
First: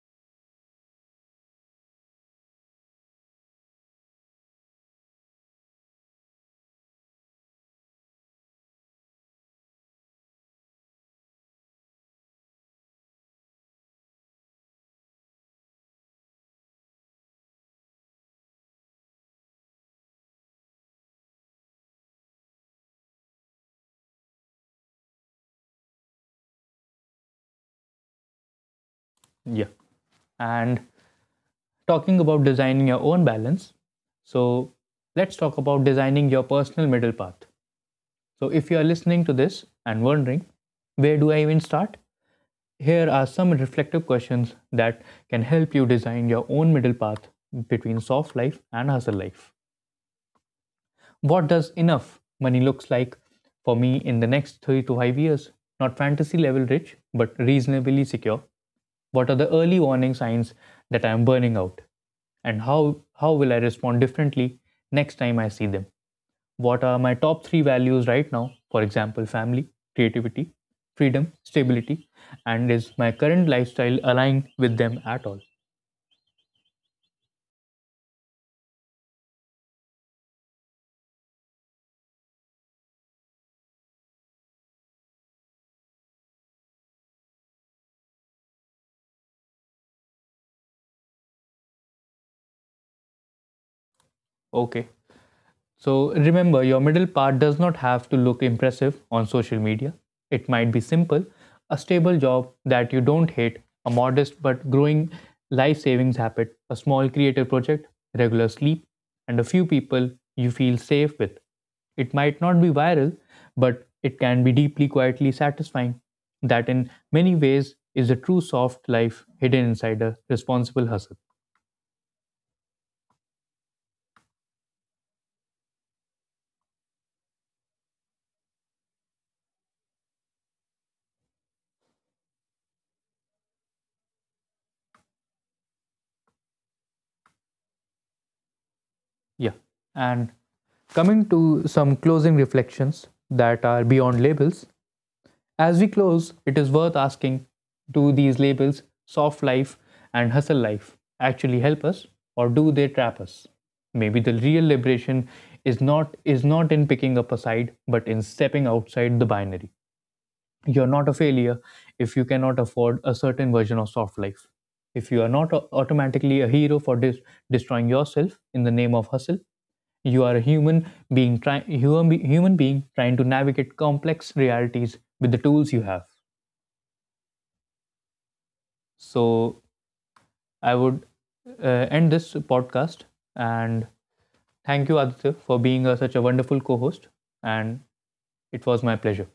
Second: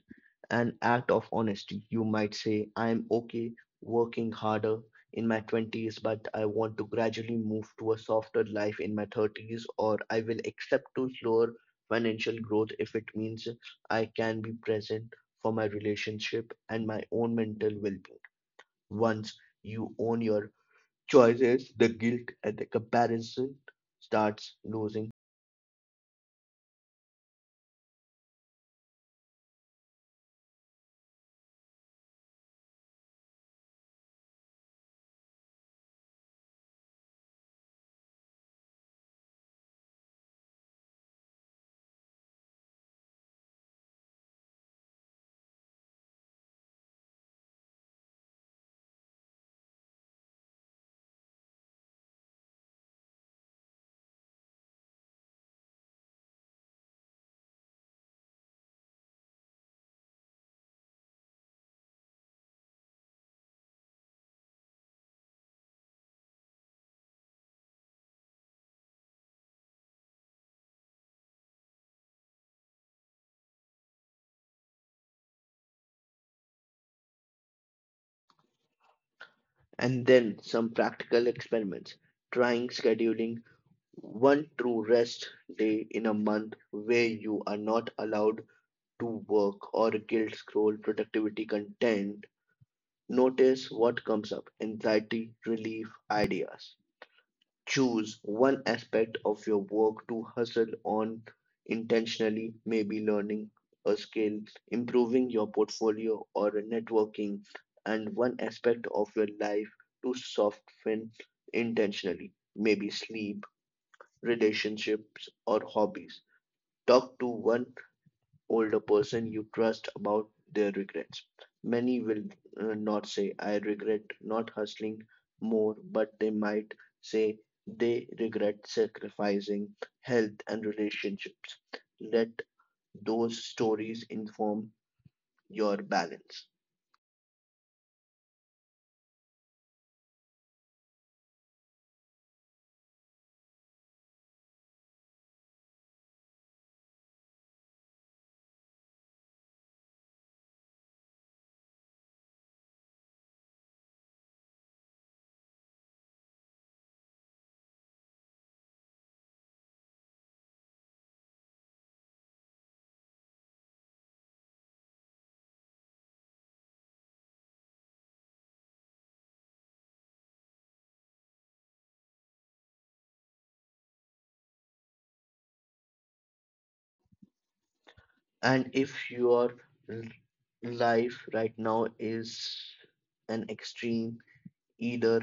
S2: an act of honesty. You might say, I'm okay working harder in my 20s, but I want to gradually move to a softer life in my 30s, or I will accept to slower financial growth if it means I can be present for my relationship and my own mental well being. Once you own your choices, the guilt and the comparison starts losing.
S1: Yeah. And talking about designing your own balance, so let's talk about designing your personal middle path. So, if you are listening to this and wondering, where do I even start? Here are some reflective questions that can help you design your own middle path between soft life and hustle life. What does enough money looks like for me in the next 3 to 5 years? Not fantasy level rich, but reasonably secure. What are the early warning signs that I am burning out? And how will I respond differently next time I see them? What are my top 3 values right now? For example, family, creativity, freedom, stability. And is my current lifestyle aligned with them at all?
S2: And then some practical experiments, trying scheduling one true rest day in a month where you are not allowed to work or guilt scroll productivity content. Notice what comes up:
S1: Okay.
S2: anxiety, relief,
S1: So remember, your
S2: ideas.
S1: middle part does not have to
S2: Choose
S1: look
S2: one
S1: impressive
S2: aspect
S1: on
S2: of
S1: social
S2: your
S1: media.
S2: work to
S1: It might
S2: hustle
S1: be
S2: on
S1: simple, a stable job
S2: intentionally,
S1: that you
S2: maybe
S1: don't
S2: learning
S1: hate, a
S2: a
S1: modest
S2: skill,
S1: but growing
S2: improving your
S1: life savings
S2: portfolio, or
S1: habit, a small
S2: networking,
S1: creative project,
S2: and one
S1: regular sleep,
S2: aspect of your
S1: and a few
S2: life
S1: people
S2: to
S1: you feel
S2: soften
S1: safe with. It
S2: intentionally,
S1: might not be
S2: maybe
S1: viral,
S2: sleep,
S1: but it can be deeply quietly
S2: relationships, or
S1: satisfying.
S2: hobbies.
S1: That in
S2: Talk to
S1: many
S2: one
S1: ways is a true
S2: older
S1: soft life
S2: person you
S1: hidden
S2: trust
S1: inside a
S2: about their
S1: responsible hustle.
S2: regrets. Many will not say, I regret not hustling more, but they might say they regret sacrificing health and relationships. Let those stories inform your balance.
S1: Yeah. And coming to some closing reflections that are beyond labels, as we close, it is worth asking, do these labels, soft life and hustle life, actually help us or do they trap us? Maybe the real liberation is not in picking up a side but in stepping outside the binary. You're not a failure if you cannot afford a certain version of soft life. If you are not automatically a hero for destroying yourself in the name of hustle, you are a human being trying to navigate complex realities with the tools you have.
S2: And if your
S1: So
S2: l-
S1: I would
S2: life right now
S1: end this
S2: is
S1: podcast
S2: an
S1: and
S2: extreme,
S1: thank you
S2: either
S1: Aditya for being such a wonderful co-host, and it was my pleasure.